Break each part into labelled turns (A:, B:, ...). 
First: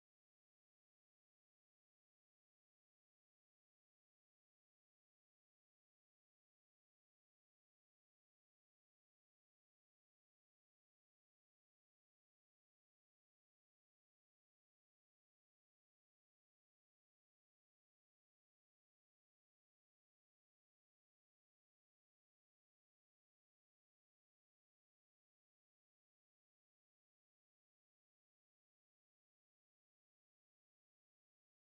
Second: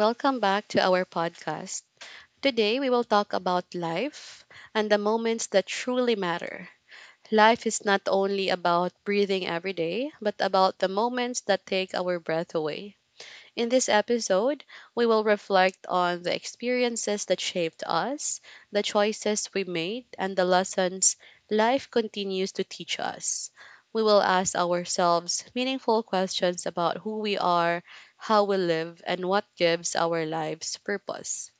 A: welcome back to our podcast. Today, we will talk about life and the moments that truly matter. Life is not only about breathing every day, but about the moments that take our breath away. In this episode, we will reflect on the experiences that shaped us, the choices we made, and the lessons life continues to teach us. We will ask ourselves meaningful questions about who we are, how we live, and what gives our lives purpose.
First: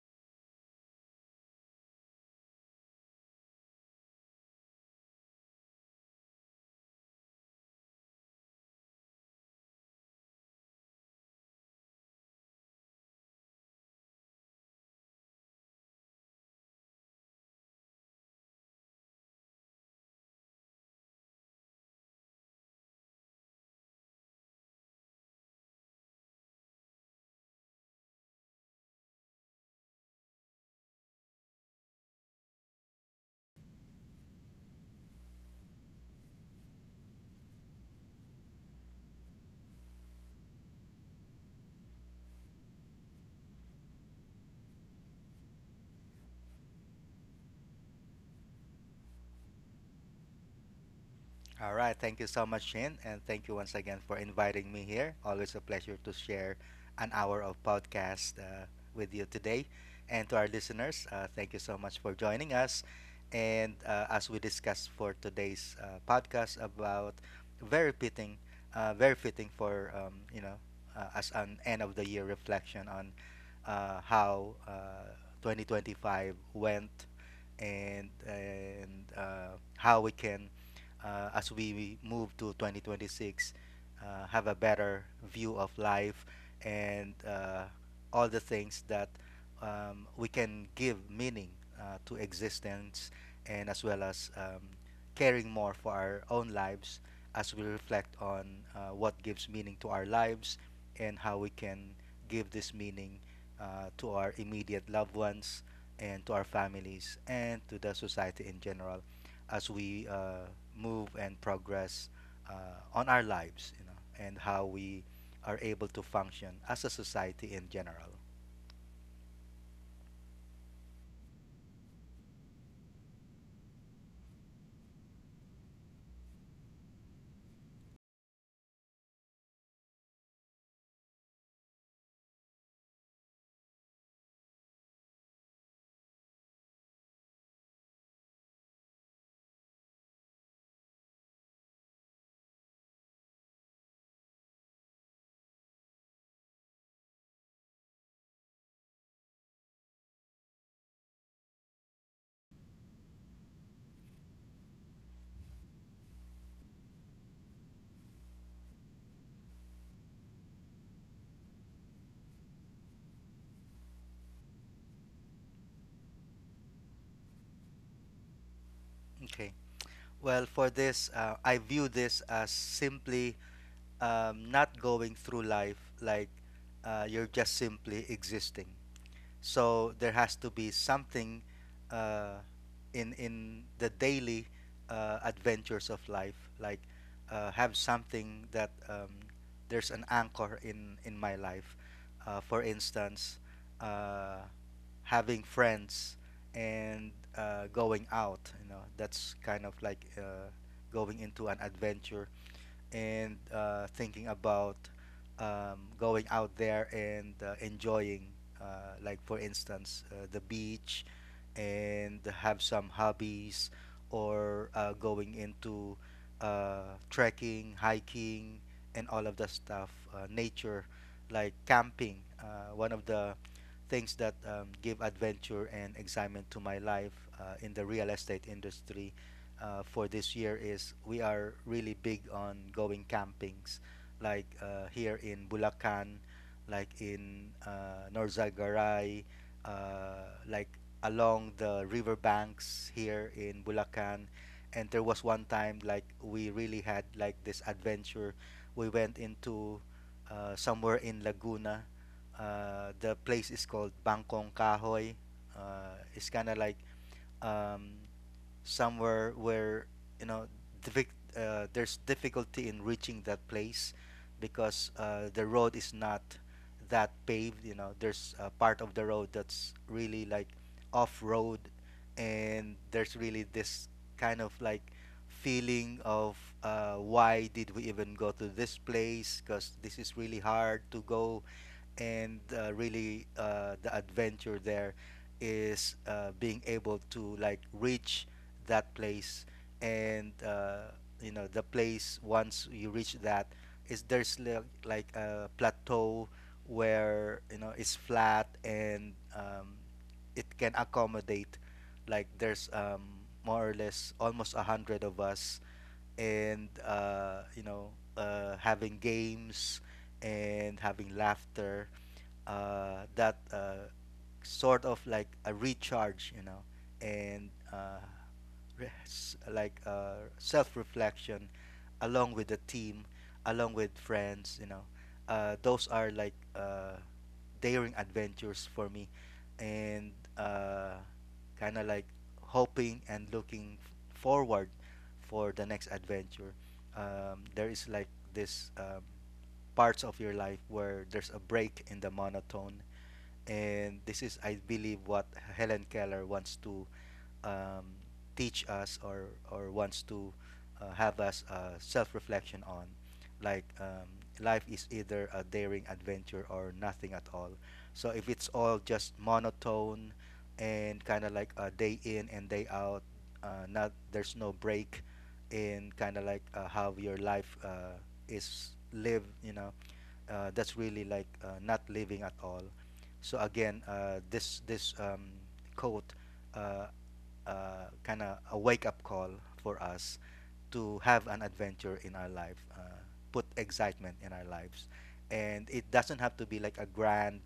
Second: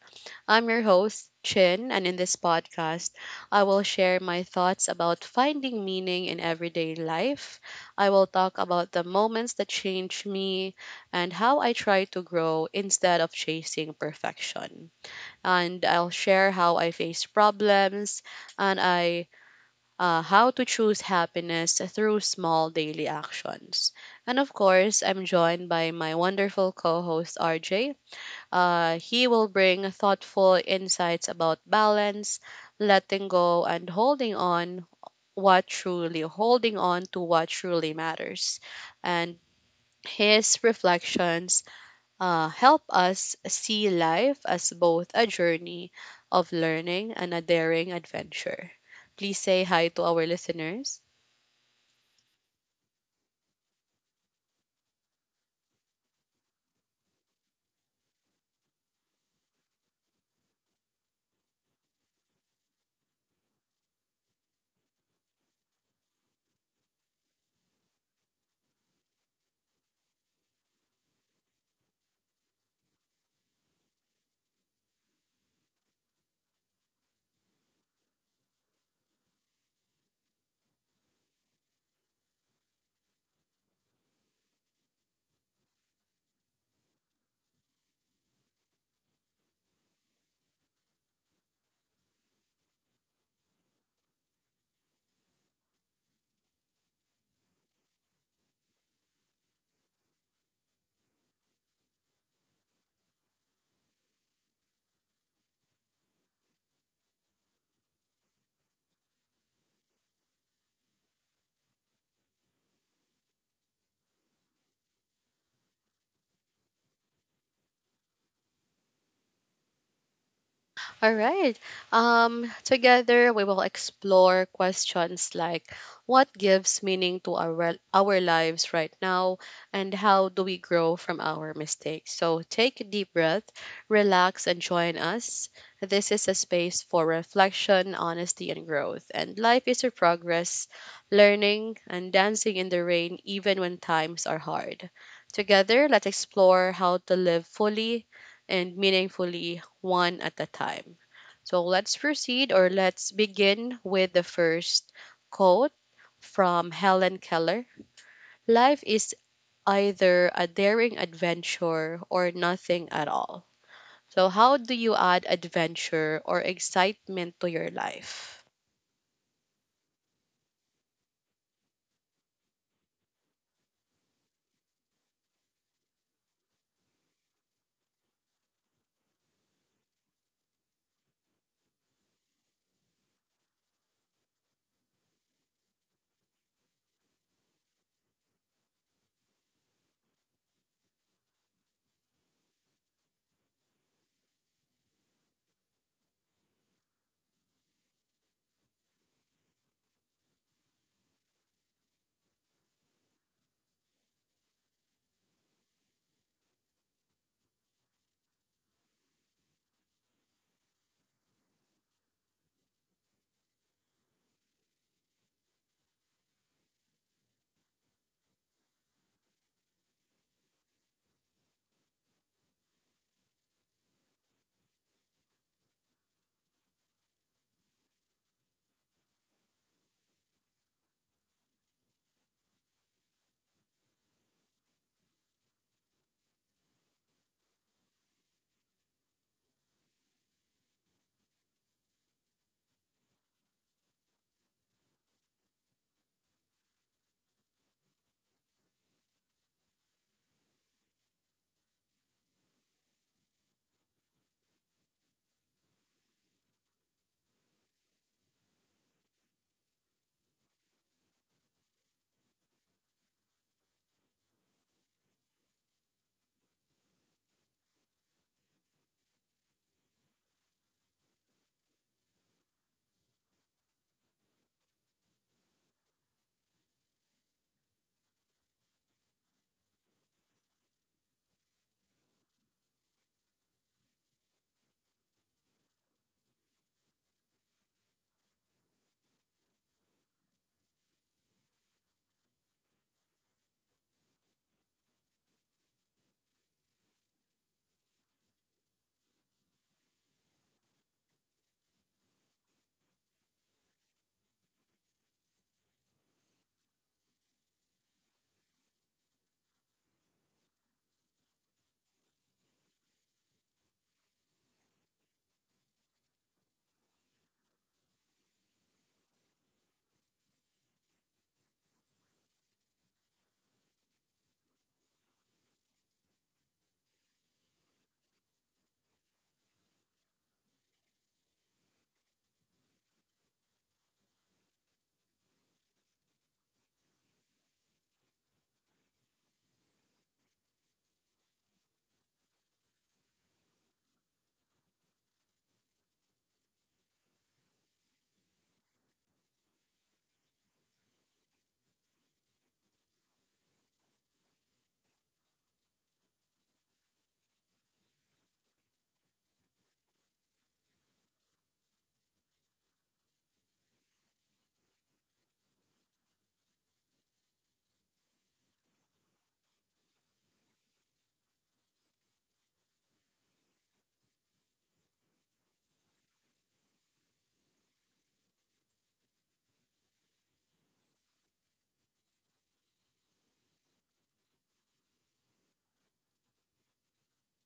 A: I'm your host, Chin, and in this podcast, I will share my thoughts about finding meaning in everyday life. I will talk about the moments that changed me and how I try to grow instead of chasing perfection. And I'll share how I face problems and I how to choose happiness through small daily actions. And of course, I'm joined by my wonderful co-host RJ. He will bring thoughtful insights about balance, letting go, and holding on to what truly matters. And his reflections help us see life as both a journey of learning and a daring adventure. Please say hi to our listeners.
B: All right. Thank you so much, Shin. And thank you once again for inviting me here. Always a pleasure to share an hour of podcast with you today. And to our listeners, thank you so much for joining us. And as we discussed for today's podcast about very fitting, very fitting for, as an end of the year reflection on how 2025 went and how we can as we move to 2026, have a better view of life, and all the things that we can give meaning to existence, and as well as caring more for our own lives as we reflect on what gives meaning to our lives and how we can give this meaning to our immediate loved ones and to our families and to the society in general as we move and progress uh, on our lives, you know, and how we are able to function as a society in general.
A: All right. Together we will explore questions like what gives meaning to our lives right now, and how do we grow from our mistakes. So take a deep breath, relax, and join us. This is a space for reflection, honesty, and growth. And life is a progress, learning, and dancing in the rain, even when times are hard. Together, let's explore how to live fully and meaningfully one at a time. So let's proceed or let's begin with the first quote from Helen Keller. Life is either a daring adventure or nothing at all. So, how do you add adventure or excitement to your life?
B: Okay. Well, for this, I view this as simply not going through life like you're just simply existing. So there has to be something uh, in the daily adventures of life, like have something that, there's an anchor in my life. For instance, uh, having friends and going out. You know, that's kind of like going into an adventure and thinking about going out there and enjoying, like for instance, the beach, and have some hobbies, or going into trekking, hiking, and all of the stuff, nature, like camping. One of the things that give adventure and excitement to my life in the real estate industry for this year is we are really big on going campings, like here in Bulacan, like in Norzagaray, like along the riverbanks here in Bulacan. And there was one time like we really had like this adventure. We went into somewhere in Laguna. The place is called Bangkong Kahoy. It's kind of like um, somewhere where, you know, there's difficulty in reaching that place because the road is not that paved, you know, there's a part of the road that's really like off road, and there's really this kind of like feeling of why did we even go to this place, because this is really hard to go, and really the adventure there is being able to like reach that place, and, you know, the place, once you reach that, is, there's like a plateau where, you know, it's flat, and it can accommodate, like there's more or less almost 100 of us, and, you know, having games and having laughter, that sort of like a recharge, you know, and self-reflection along with the team, along with friends, you know. Those are like daring adventures for me, and uh, kind of like hoping and looking forward for the next adventure. There is like this, parts of your life where there's a break in the monotone, and this is, I believe, what Helen Keller wants to um, teach us, or wants to have us self-reflection on, like, life is either a daring adventure or nothing at all. So if it's all just monotone and kind of like a day in and day out, not, there's no break in kind of like how your life is lived, you know, that's really like not living at all. So again, this quote uh, kind of a wake up call for us to have an adventure in our life, put excitement in our lives, and it doesn't have to be like a grand,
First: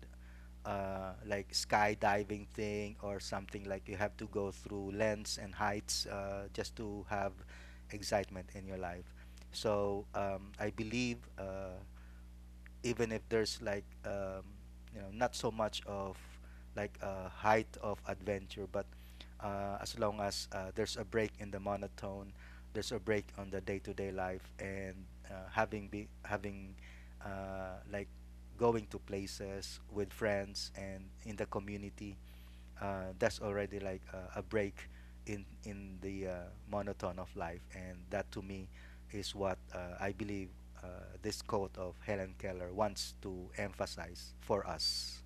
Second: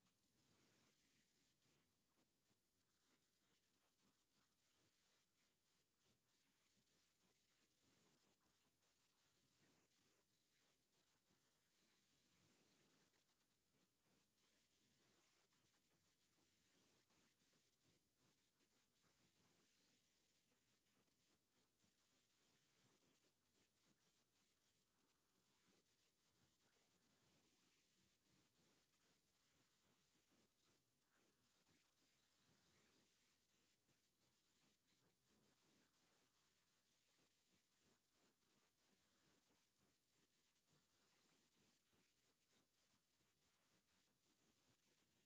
B: like skydiving thing, or something like you have to go through lengths and heights just to have excitement in your life. So I believe even if there's like, you know, not so much of like a height of adventure, but as long as there's a break in the monotone, there's a break on the day-to-day life, and having, like, going to places with friends and in the community, that's already like a break in the monotone of life, and that to me is what, I believe, this quote of Helen Keller wants to emphasize for us.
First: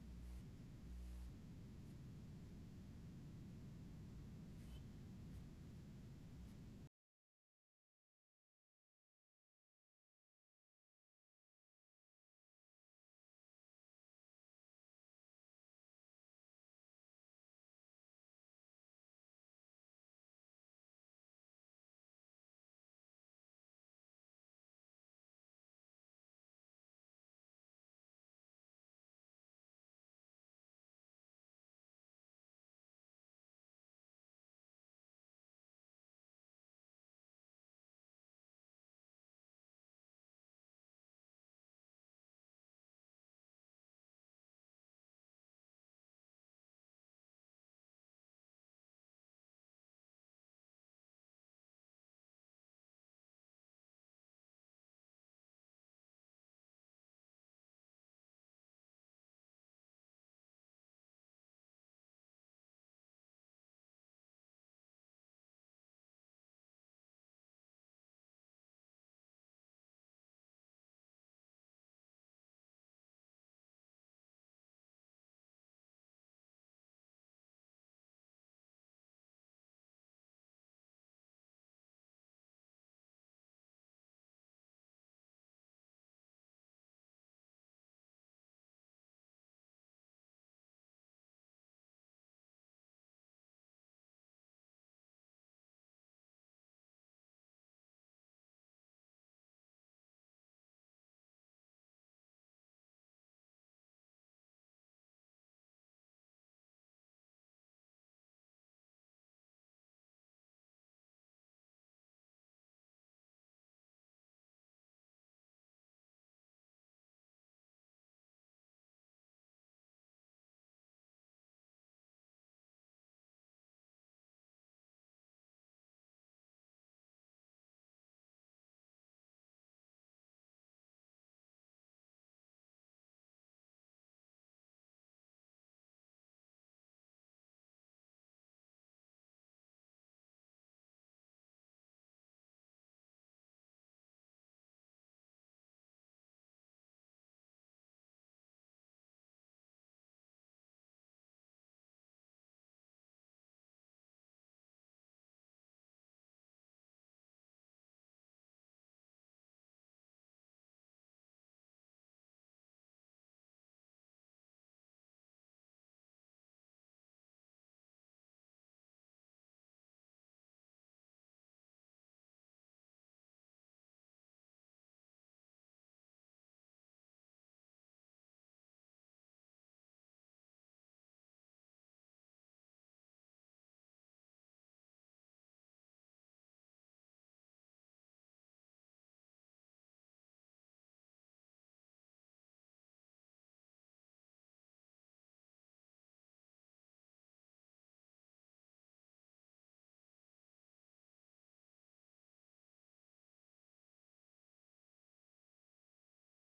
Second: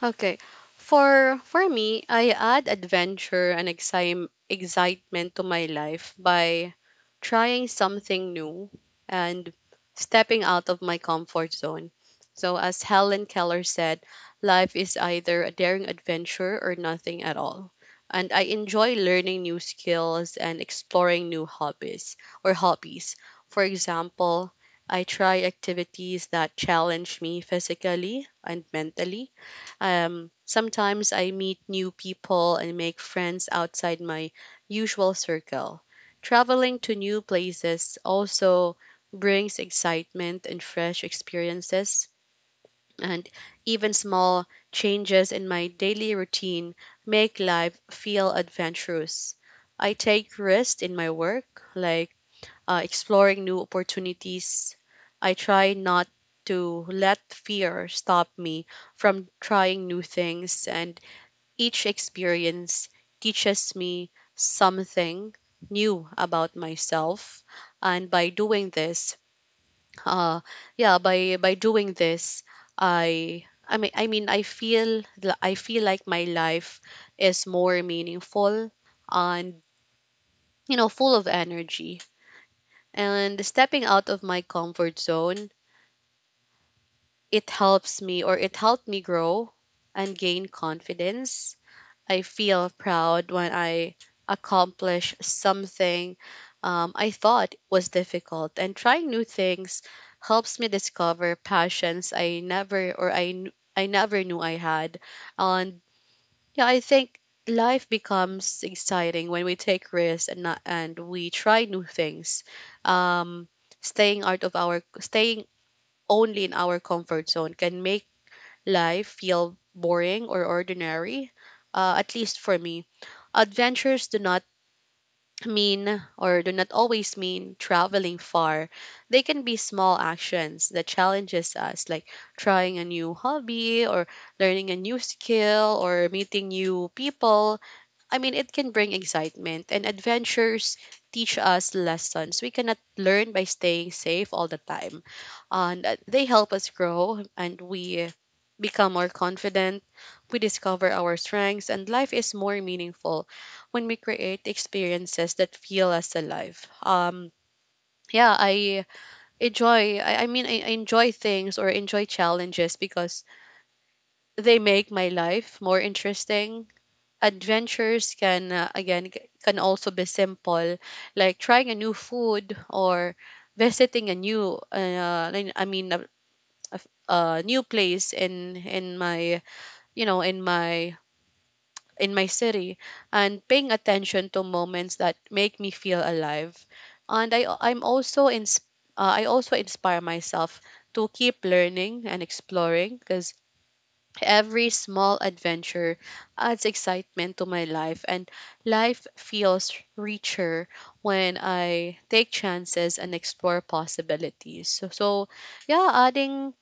A: Okay. For me, I add adventure and excitement to my life by trying something new and stepping out of my comfort zone. So as Helen Keller said, life is either a daring adventure or nothing at all. And I enjoy learning new skills and exploring new hobbies or hobbies. For example, I try activities that challenge me physically and mentally. Um, sometimes I meet new people and make friends outside my usual circle. Traveling to new places also brings excitement and fresh experiences, and even small changes in my daily routine make life feel adventurous. I take risks in my work, like exploring new opportunities. I try not to let fear stop me from trying new things, and each experience teaches me something new about myself. And uh, by doing this, I feel, I feel like my life is more meaningful and, you know, full of energy. And stepping out of my comfort zone, it helped me grow and gain confidence. I feel proud when I accomplish something I thought was difficult, and trying new things helps me discover passions I never knew I had. And yeah, I think life becomes exciting when we take risks and not, and we try new things. Um, Staying only in our comfort zone can make life feel boring or ordinary. At least for me, adventures do not always mean traveling far. They can be small actions that challenges us, like trying a new hobby or learning a new skill or meeting new people. I mean, it can bring excitement, and adventures teach us lessons we cannot learn by staying safe all the time. And they help us grow, and we become more confident. We discover our strengths, and life is more meaningful when we create experiences that feel us alive. Yeah, I enjoy. I mean, I enjoy things or enjoy challenges because they make my life more interesting. Adventures can can also be simple, like trying a new food or visiting a new a new place in my you know in my city, and paying attention to moments that make me feel alive. And I'm also in. I also inspire myself to keep learning and exploring, because every small adventure adds excitement to my life, and life feels richer when I take chances and explore possibilities. So yeah, adding,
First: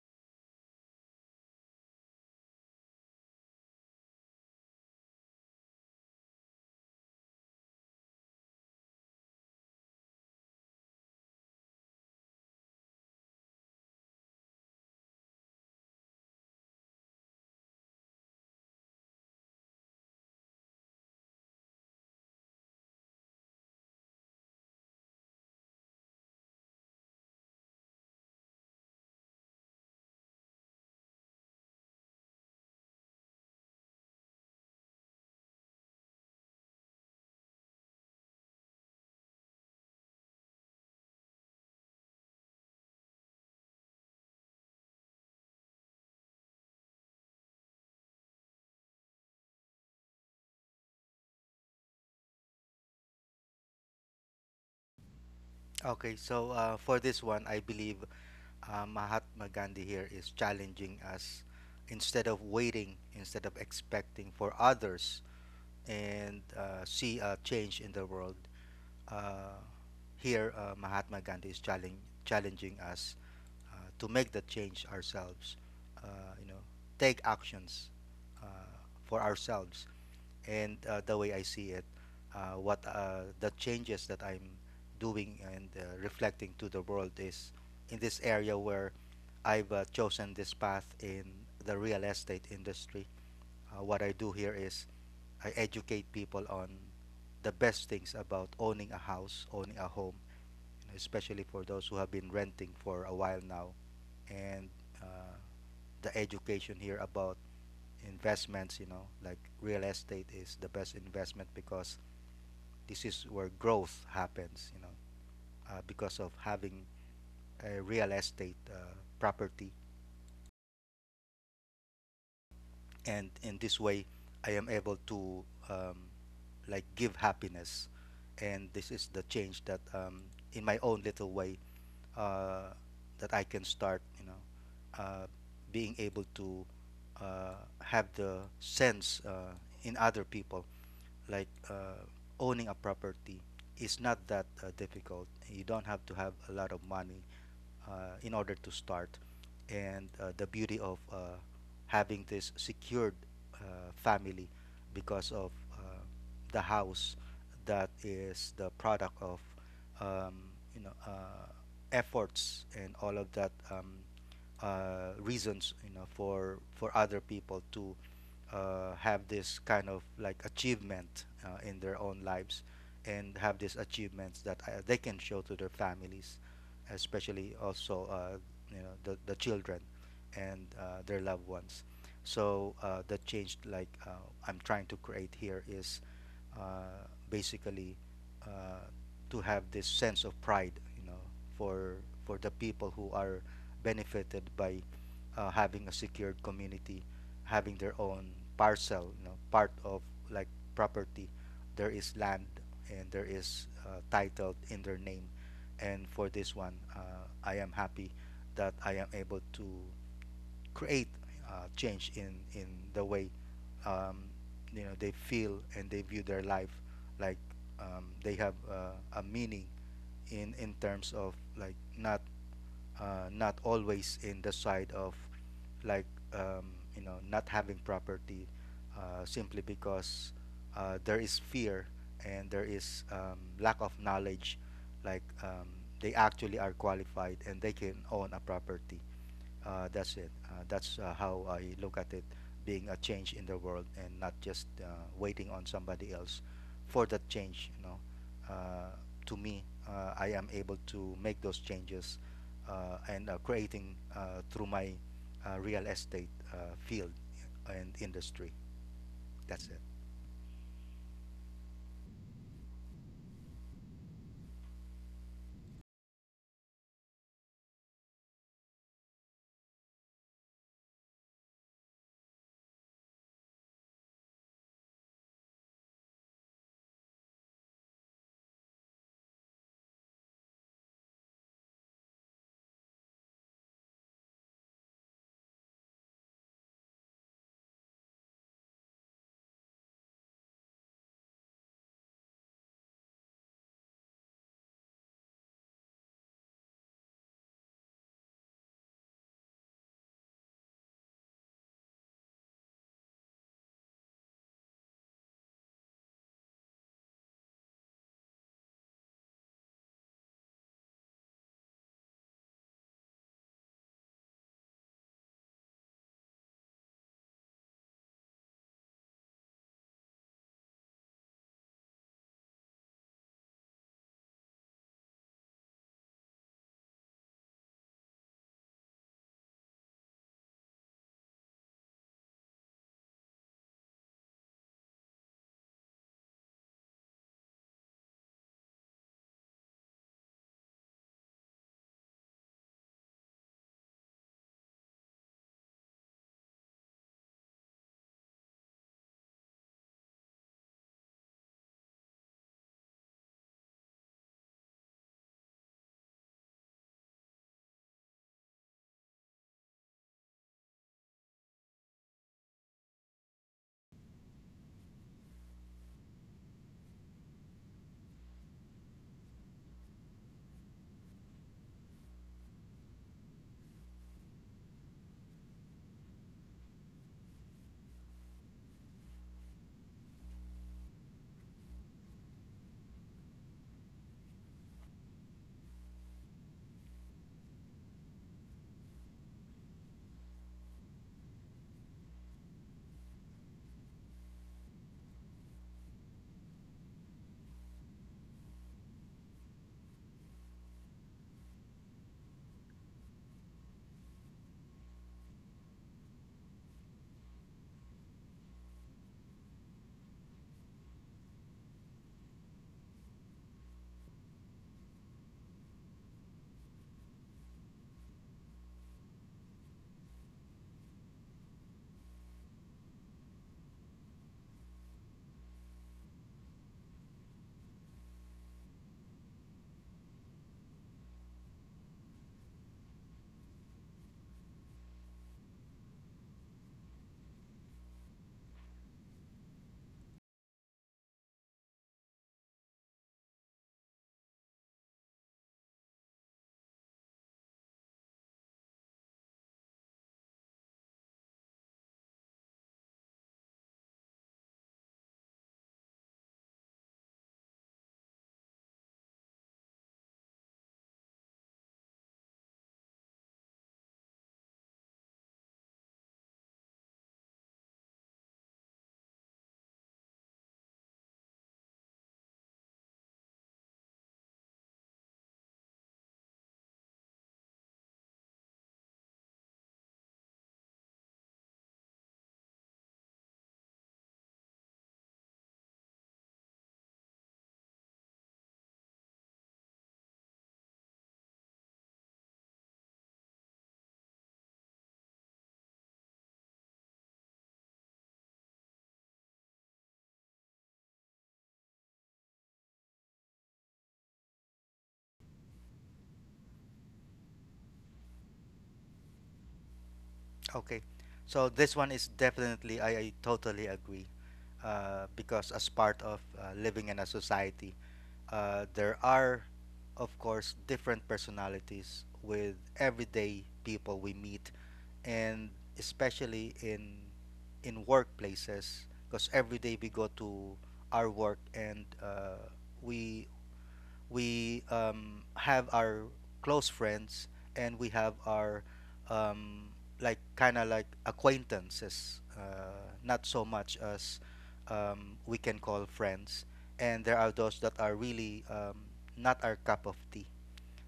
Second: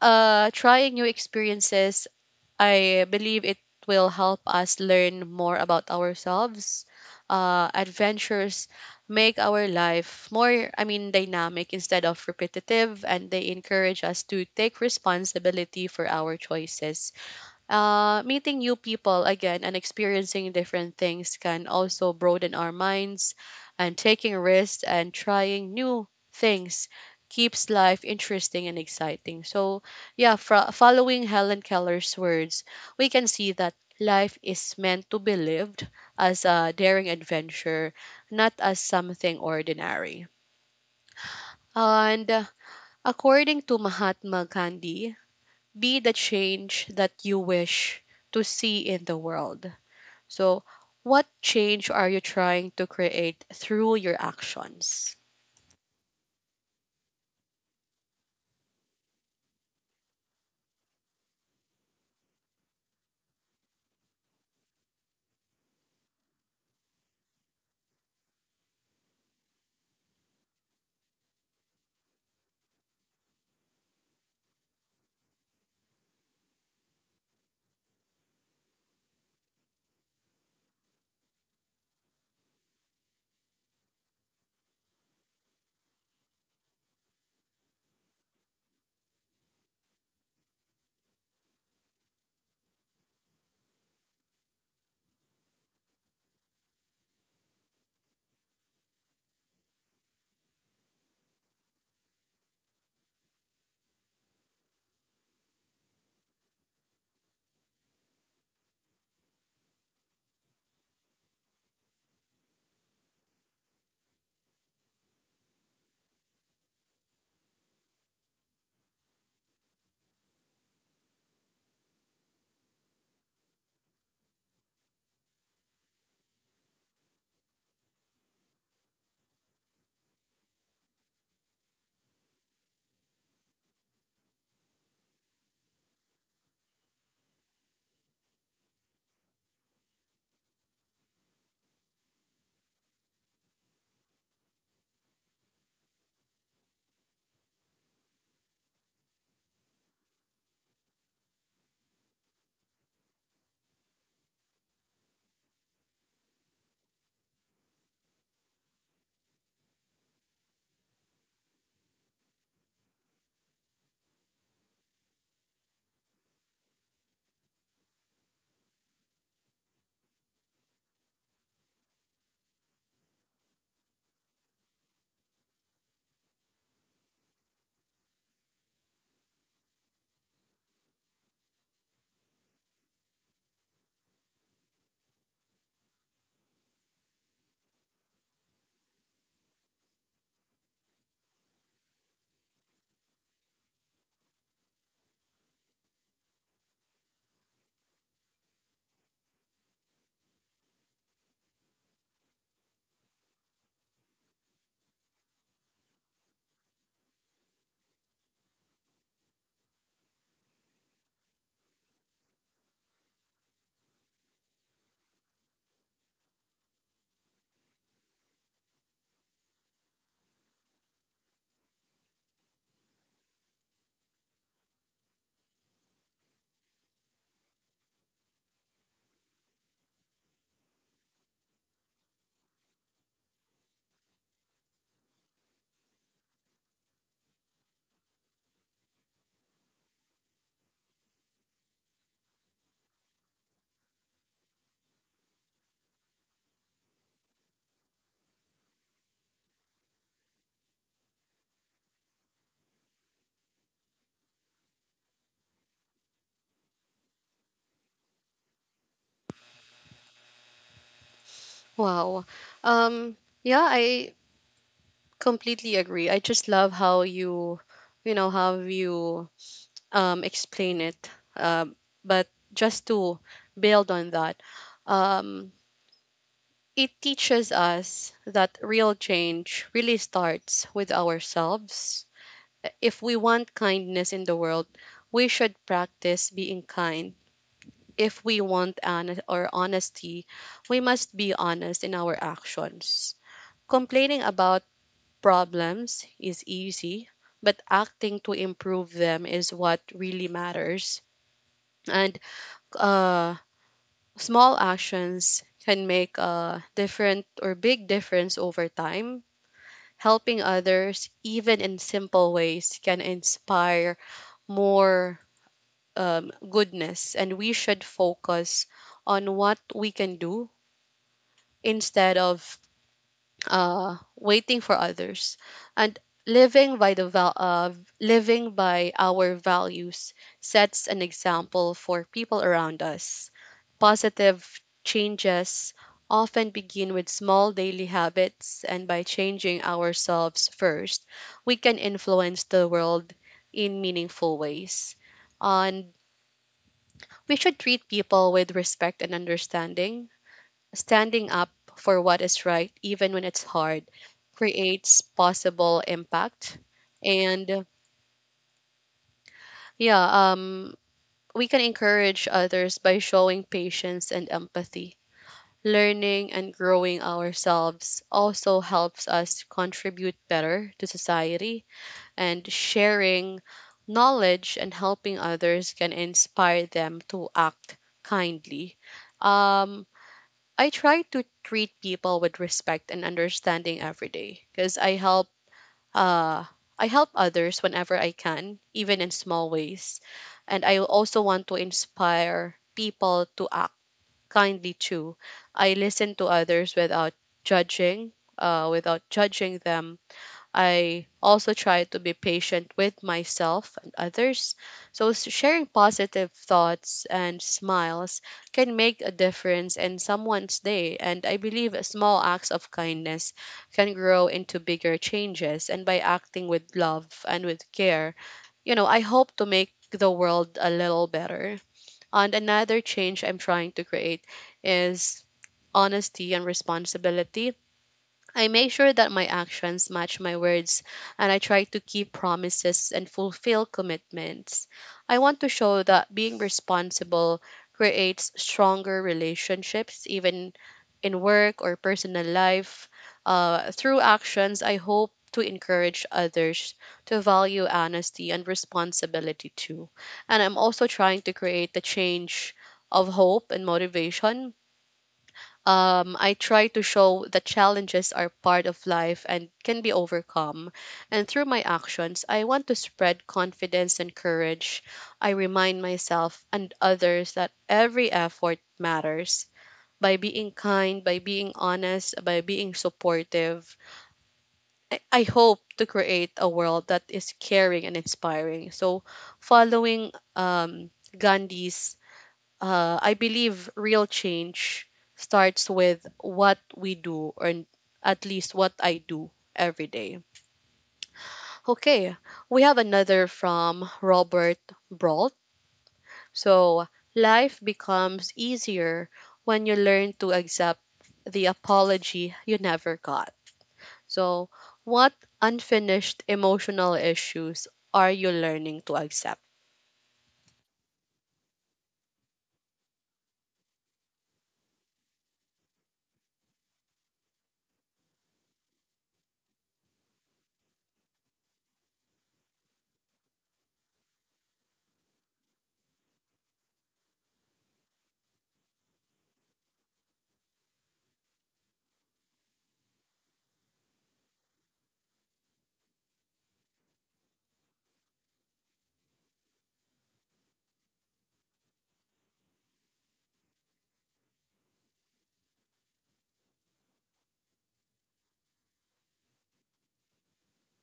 A: uh, trying new experiences, I believe it will help us learn more about ourselves. Adventures make our life more, I mean, dynamic instead of repetitive, and they encourage us to take responsibility for our choices. Meeting new people again and experiencing different things can also broaden our minds, and taking risks and trying new things keeps life interesting and exciting. So, yeah, following Helen Keller's words, we can see that life is meant to be lived as a daring adventure, not as something ordinary. And according to Mahatma Gandhi, be the change that you wish to see in the world. So, what change are you trying to create through your actions?
B: Okay, so for this one, I believe Mahatma Gandhi here is challenging us, instead of waiting, instead of expecting for others and see a change in the world, uh, here Mahatma Gandhi is challenging us to make the change ourselves. You know, take actions uh, for ourselves. And the way I see it, what the changes that I'm doing and reflecting to the world is in this area where I've chosen this path in the real estate industry. What I do here is I educate people on the best things about owning a house, owning a home, you know, especially for those who have been renting for a while now. And uh, the education here about investments, you know, like real estate is the best investment because this is where growth happens, you know, because of having a real estate property, and in this way I am able to um, like give happiness, and this is the change that, in my own little way, uh, that I can start, you know, uh, being able to uh, have the sense in other people, like owning a property is not that difficult, you don't have to have a lot of money in order to start. And the beauty of having this secured uh, family because of uh, the house that is the product of, um, you know, efforts and all of that, reasons, you know, for other people to have this kind of like achievement in their own lives, and have these achievements that they can show to their families, especially also, you know, the children, and their loved ones. So the change like I'm trying to create here is uh, basically uh, to have this sense of pride, you know, for for the people who are benefited by having a secured community, having their own parcel, you know, part of like property. There is land, and there is titled in their name. And for this one, I am happy that I am able to create change in the way um, you know they feel and they view their life, like they have a meaning in terms of like not, not always in the side of like, you know, not having property simply because there is fear and there is lack of knowledge, like they actually are qualified and they can own a property. That's it. That's how I look at it, being a change in the world and not just waiting on somebody else for that change. You know, uh, to me, I am able to make those changes, and creating through my real estate field and industry. That's it.
A: Wow. Um yeah, I completely agree. I just love how you explain it. Um, but just to build on that, um it teaches us that real change really starts with ourselves. If we want kindness in the world, we should practice being kind. If we want honesty, we must be honest in our actions. Complaining about problems is easy, but acting to improve them is what really matters. And uh, small actions can make a different or big difference over time. Helping others, even in simple ways, can inspire more goodness, and we should focus on what we can do instead of waiting for others. And living by the val- uh, living by our values sets an example for people around us. Positive changes often begin with small daily habits, and by changing ourselves first, we can influence the world in meaningful ways. And we should treat people with respect and understanding. Standing up for what is right, even when it's hard, creates possible impact. And yeah, we can encourage others by showing patience and empathy. Learning and growing ourselves also helps us contribute better to society, and sharing knowledge and helping others can inspire them to act kindly. Um, I try to treat people with respect and understanding every day because uh I help others whenever I can, even in small ways. And I also want to inspire people to act kindly too. I listen to others without without judging them. I also try to be patient with myself and others. So, sharing positive thoughts and smiles can make a difference in someone's day. And I believe small acts of kindness can grow into bigger changes. And by acting with love and with care, you know, I hope to make the world a little better. And another change I'm trying to create is honesty and responsibility. I make sure that my actions match my words, and I try to keep promises and fulfill commitments. I want to show that being responsible creates stronger relationships, even in work or personal life. Through actions, I hope to encourage others to value honesty and responsibility too. And I'm also trying to create the change of hope and motivation. I try to show that challenges are part of life and can be overcome. And through my actions, I want to spread confidence and courage. I remind myself and others that every effort matters. By being kind, by being honest, by being supportive, I hope to create a world that is caring and inspiring. So, following Gandhi's, I believe real change starts with what we do, at least what I do every day. Okay, we have another from Robert Brault. So, life becomes easier when you learn to accept the apology you never got. So, what unfinished emotional issues are you learning to accept?
B: Okay, so this one is definitely, I totally agree. Because as part of living in a society, there are, of course, different personalities with everyday people we meet, and especially in, workplaces, because every day we go to our work, and we we have our close friends, and we have our um, like kind of like acquaintances, not so much as we can call friends. And there are those that are really not our cup of tea.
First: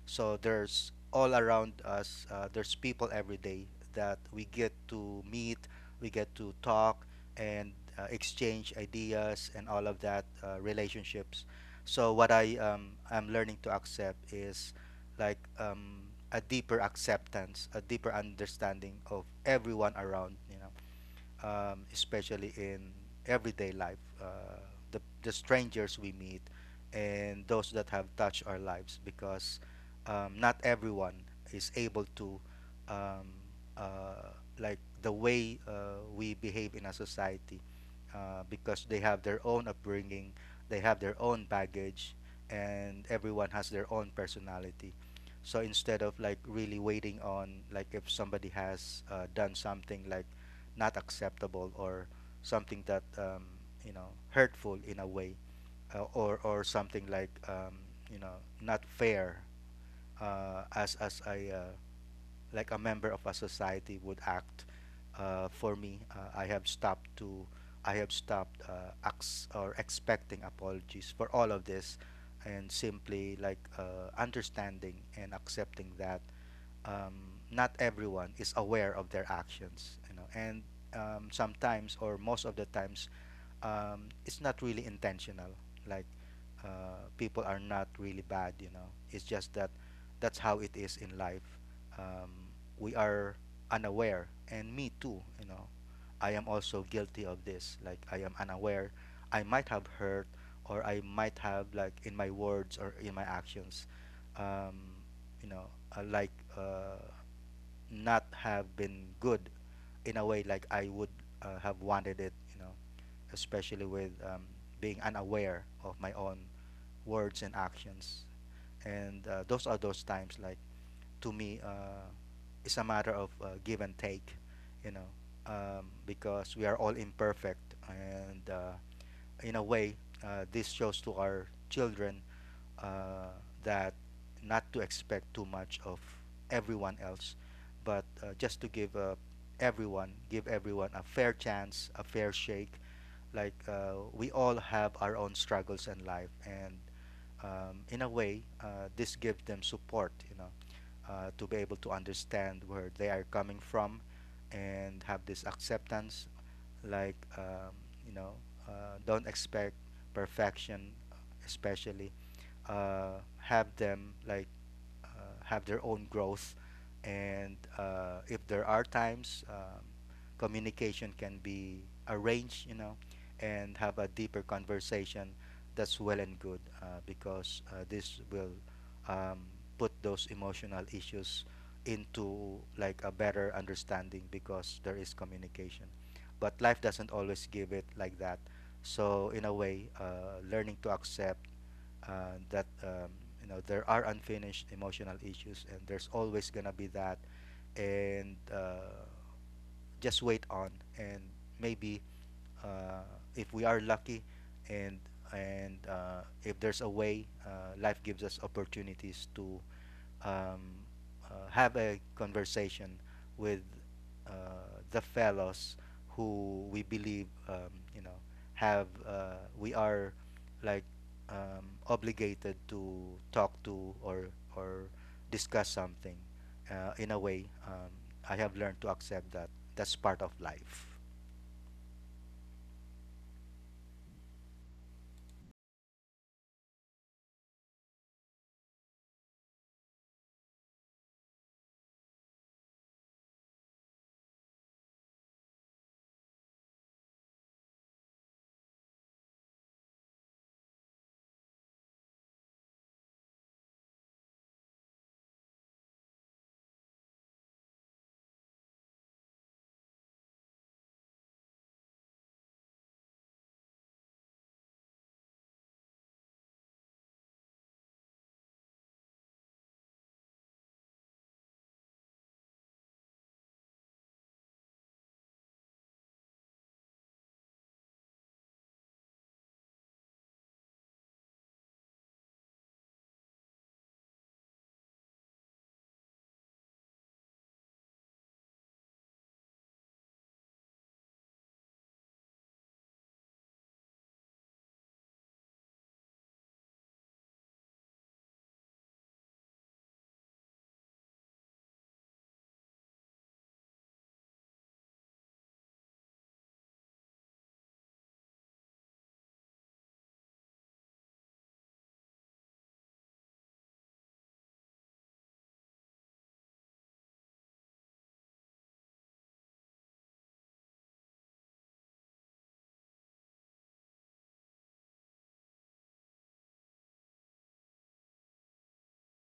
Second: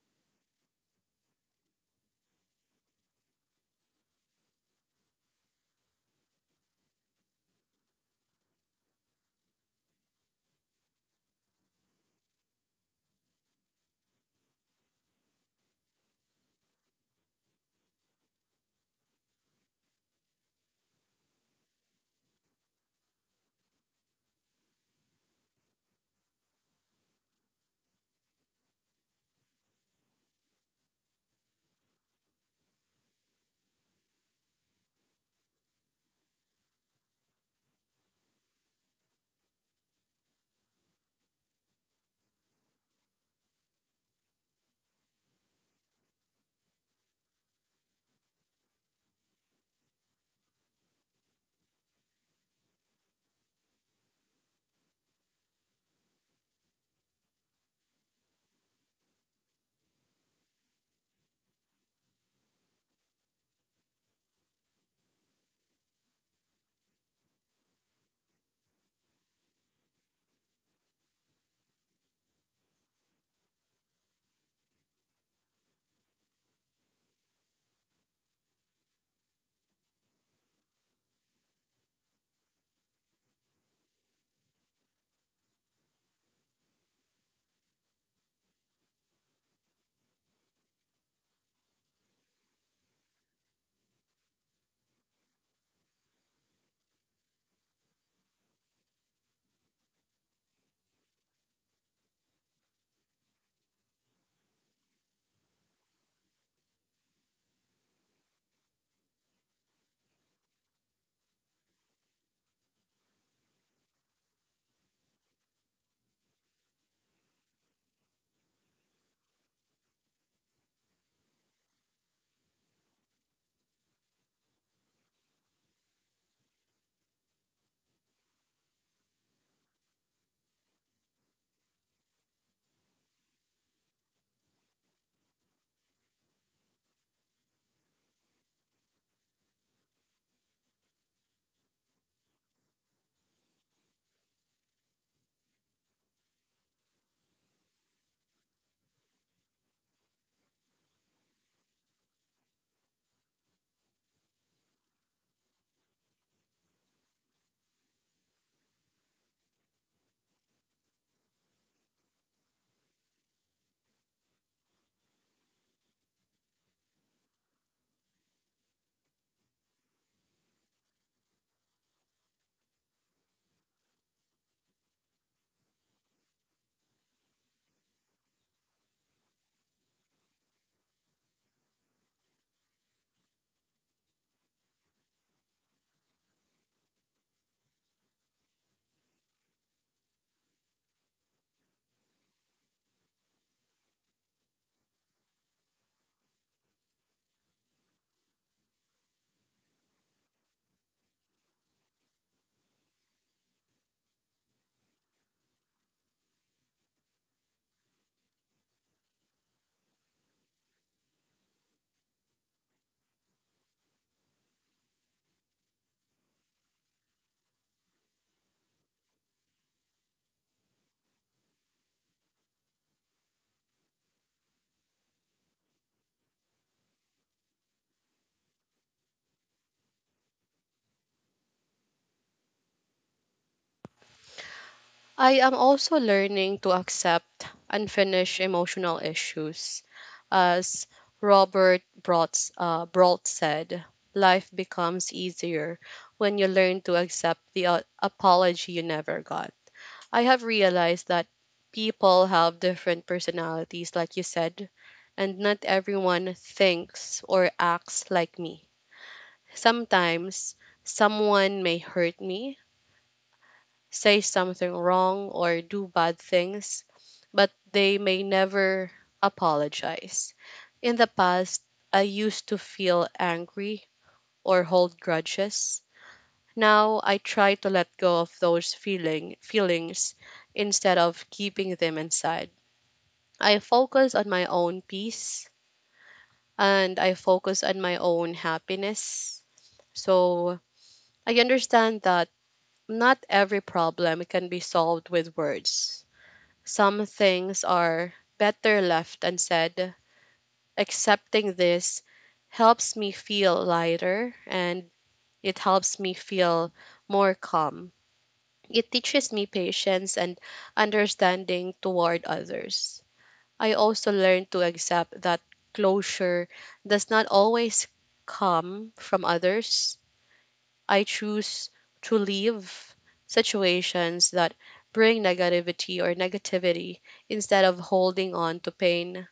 B: So there's all around us, there's people every day that we get to meet, we get to talk and exchange ideas and all of that, relationships. So what I'm learning to accept is like, a deeper acceptance, a deeper understanding of everyone around, you know, especially in everyday life, the strangers we meet, and those that have touched our lives, because not everyone is able to um, uh, like the way we behave in a society, because they have their own upbringing, they have their own baggage, and everyone has their own personality. So instead of like really waiting on like if somebody has done something like not acceptable or something that hurtful in a way, or something like you know not fair, as I, like a member of a society would act. For me, I have stopped ex- or expecting apologies for all of this, and simply like understanding and accepting that um, not everyone is aware of their actions, you know. And sometimes, or most of the times, it's not really intentional. Like People are not really bad, you know. It's just that that's how it is in life. Um, we are unaware, and me too, you know. I am also guilty of this. Like, I am unaware. I might have hurt, or I might have, like, in my words or in my actions, um, you know, uh, like uh, not have been good in a way like I would have wanted it, you know, especially with being unaware of my own words and actions. And those are those times, like, to me, it's a matter of give and take, you know, because we are all imperfect. And in a way, this shows to our children uh, that, not to expect too much of everyone else, but just to give, everyone, give everyone a fair chance, a fair shake. Like, we all have our own struggles in life, and in a way, this gives them support, you know, to be able to understand where they are coming from, and have this acceptance. Like, you know, don't expect perfection, especially. Have them, like, have their own growth. And if there are times, communication can be arranged, you know, and have a deeper conversation. That's well and good, because this will um, put those emotional issues into like a better understanding because there is communication. But life doesn't always give it like that. So in a way, learning to accept that, there are unfinished emotional issues and there's always gonna be that. And just wait on, and maybe, uh, if we are lucky, and and if there's a way, life gives us opportunities to um, have a conversation with uh, the fellows who we believe, you know have, we are, like, obligated to talk to, or discuss something. In a way, I have learned to accept that that's part of life.
A: I am also learning to accept unfinished emotional issues. As Brault said, life becomes easier when you learn to accept the apology you never got. I have realized that people have different personalities, like you said, and not everyone thinks or acts like me. Sometimes someone may hurt me, say something wrong or do bad things, but they may never apologize. In the past, I used to feel angry or hold grudges. Now I try to let go of those feelings instead of keeping them inside. I focus on my own peace, and I focus on my own happiness. So I understand that not every problem can be solved with words. Some things are better left unsaid. Accepting this helps me feel lighter, and it helps me feel more calm. It teaches me patience and understanding toward others. I also learned to accept that closure does not always come from others. I choose to leave situations that bring negativity or negativity instead of holding on to pain.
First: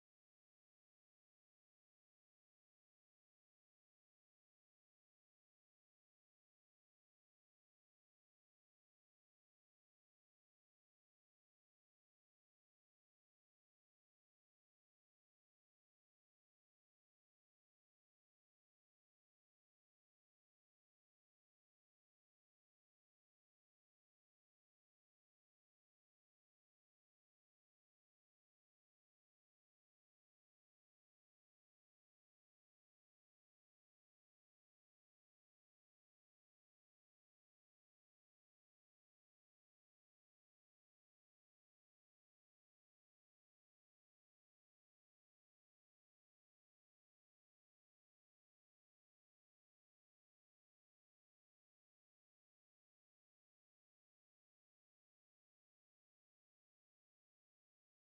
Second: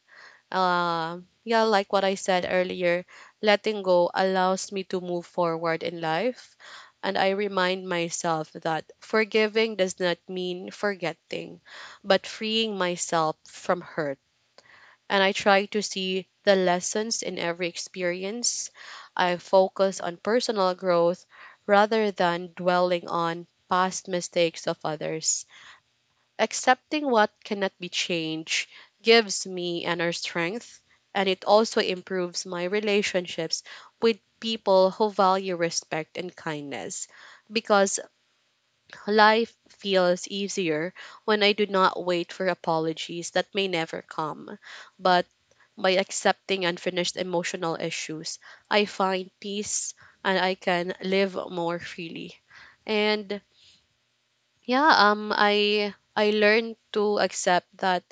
A: Uh, yeah, like what I said earlier, letting go allows me to move forward in life. And I remind myself that forgiving does not mean forgetting, but freeing myself from hurt, and I try to see the lessons in every experience. I focus on personal growth rather than dwelling on past mistakes of others. Accepting what cannot be changed gives me inner strength, and it also improves my relationships with people who value respect and kindness, because life feels easier when I do not wait for apologies that may never come. But by accepting unfinished emotional issues, I find peace and I can live more freely. And yeah, I learned to accept that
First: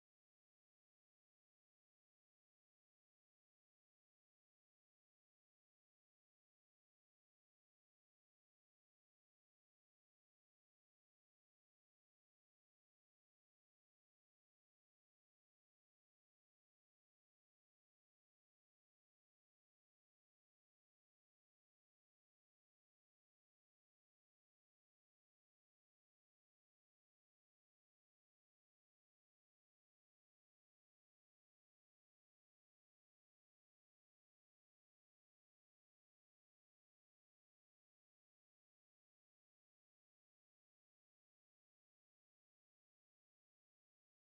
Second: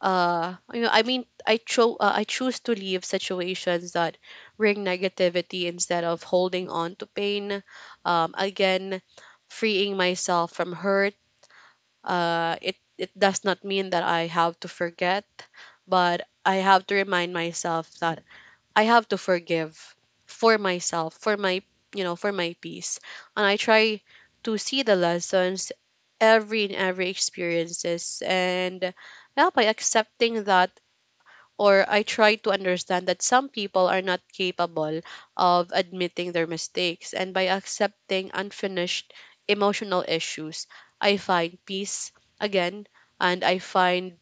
A: I choose to leave situations that bring negativity instead of holding on to pain. Again, freeing myself from hurt, it does not mean that I have to forget, but I have to remind myself that I have to forgive for myself, for my, for my peace. And I try to see the lessons every in every experiences. And yeah, by accepting that, or I try to understand that some people are not capable of admitting their mistakes. And by accepting unfinished emotional issues, I find peace again, and I find,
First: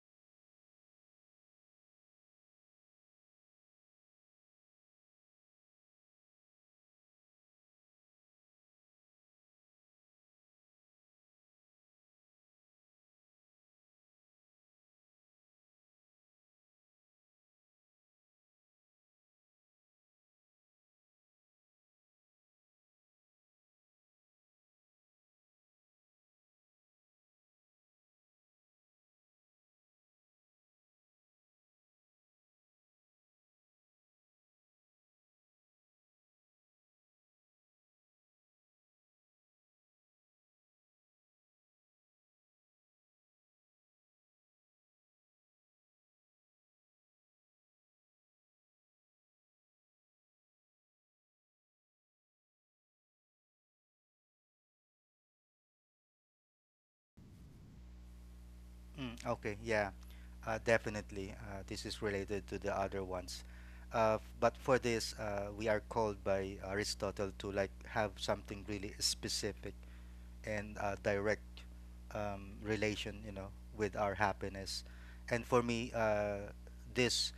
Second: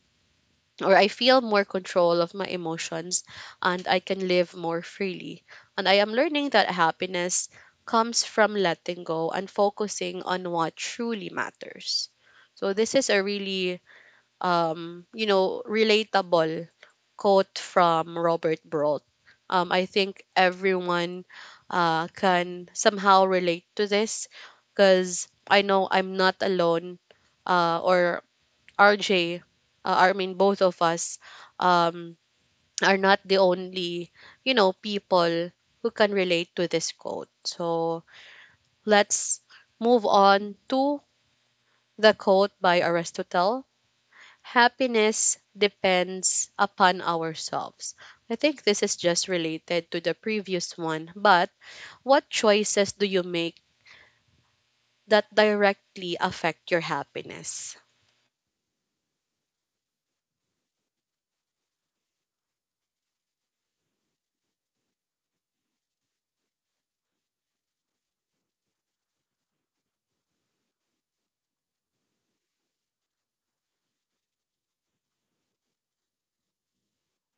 A: or I feel more control of my emotions, and I can live more freely. And I am learning that happiness comes from letting go and focusing on what truly matters. So this is a really, relatable quote from Robert Broth. I think everyone can somehow relate to this because I know I'm not alone, or RJ, both of us um, are not the only, people who can relate to this quote. So let's move on to the quote by Aristotle: happiness depends upon ourselves. I think this is just related to the previous one, but what choices do you make that directly affect your happiness?
B: Okay, yeah, definitely. This is related to the other ones. But for this, we are called by Aristotle to like have something really specific and direct relation, you know, with our happiness. And for me, this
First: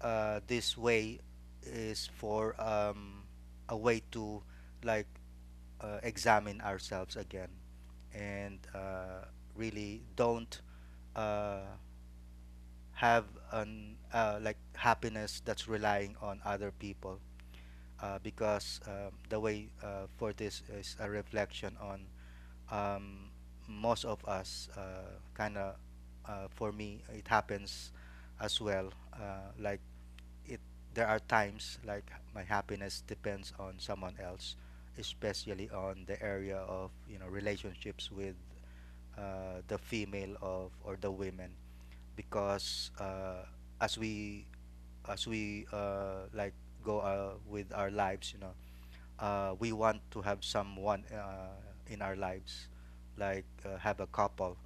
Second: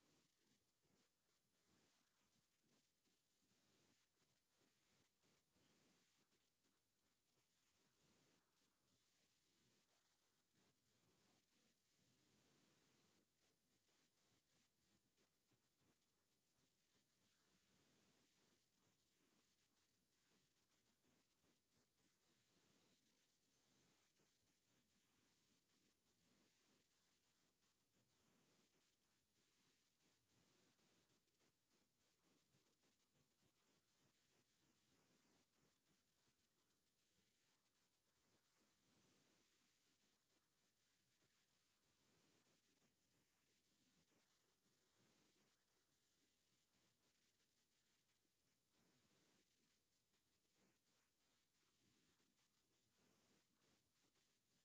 B: this way is for, a way to, like, examine ourselves again, and really don't uh, have an, like, happiness that's relying on other people, because the way, for this is a reflection on, um, most of us kind of, for me it happens as well, like, it there are times like my happiness depends on someone else, especially on the area of, you know, relationships with the female of, or the women, because as we as we like go with our lives, you know, we want to have someone in our lives, like, have a couple,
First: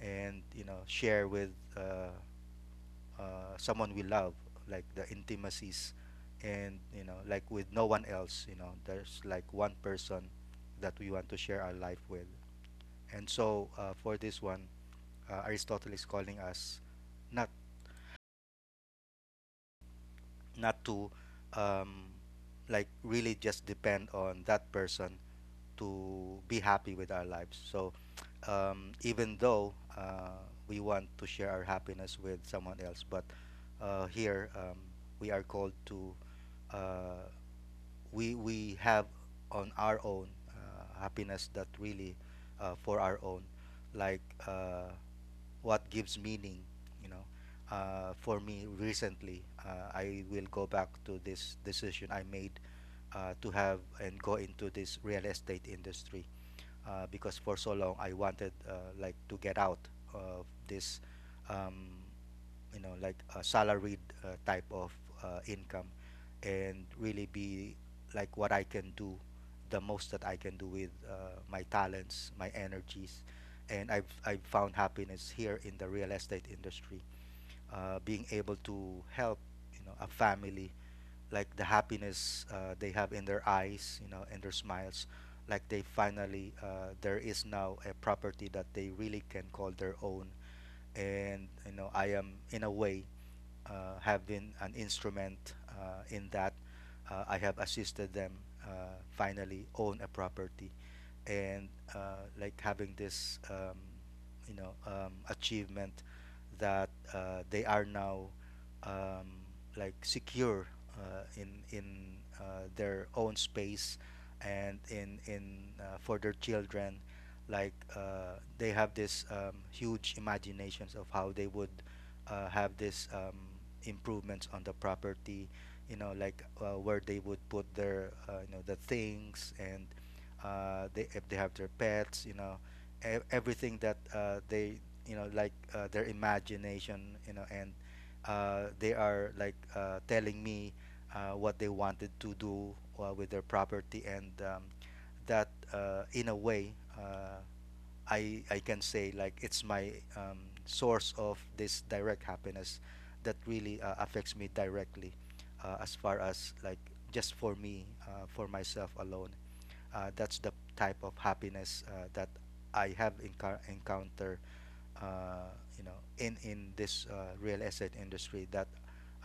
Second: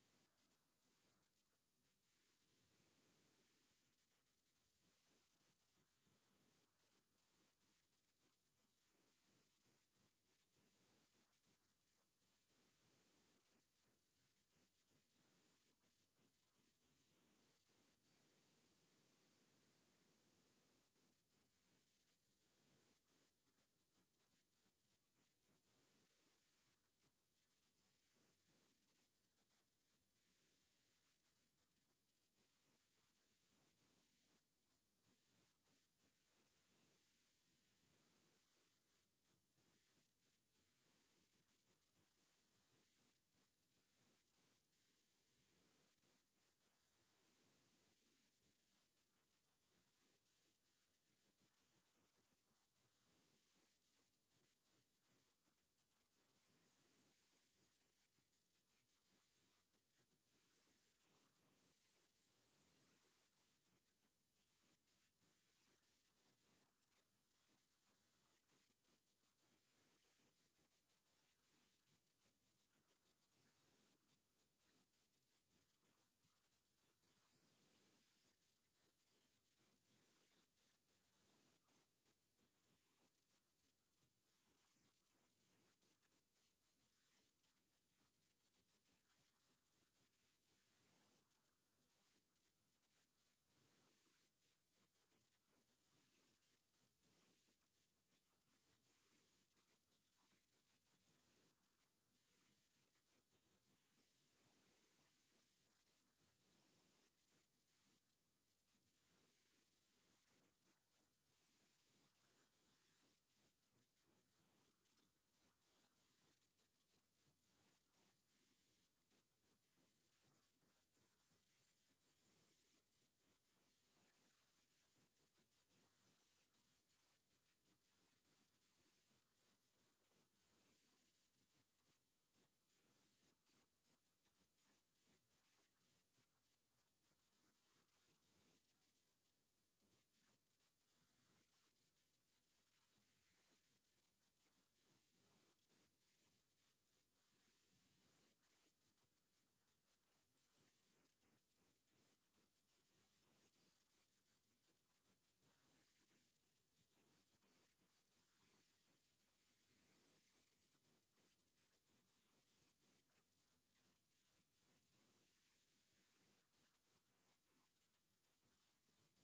B: and, you know, share with uh, someone we love, like the intimacies, and, you know, like with no one else, you know, there's like one person that we want to share our life with. And so, for this one, Aristotle is calling us, not not to, um, like, really just depend on that person to be happy with our lives. So, even though we want to share our happiness with someone else, but here, we are called to, uh, we have on our own happiness that really, for our own, like, uh, what gives meaning, you know. For me recently, I will go back to this decision I made, to have and go into this real estate industry, because for so long I wanted, like, to get out of this, um, you know, like a salaried type of income, and really be like what I can do, the most that I can do with my talents, my energies. And I've found happiness here in the real estate industry, being able to help, you know, a family. Like the happiness they have in their eyes, you know, and their smiles. Like they finally, there is now a property that they really can call their own, and, you know, I am in a way have been an instrument in that, I have assisted them uh, finally own a property, and like having this, achievement that, they are now, um, like, secure in their own space, and in for their children. Like, they have this, huge imaginations of how they would have this, improvements on the property, you know, like, where they would put their the things, and they, if they have their pets, you know, everything that, they, you know, like, their imagination, you know. And they are, like, telling me what they wanted to do with their property, and that, in a way, I can say like it's my, source of this direct happiness that really affects me directly, as far as like, just for me, for myself alone, that's the type of happiness that I have encounter, uh, in this real estate industry that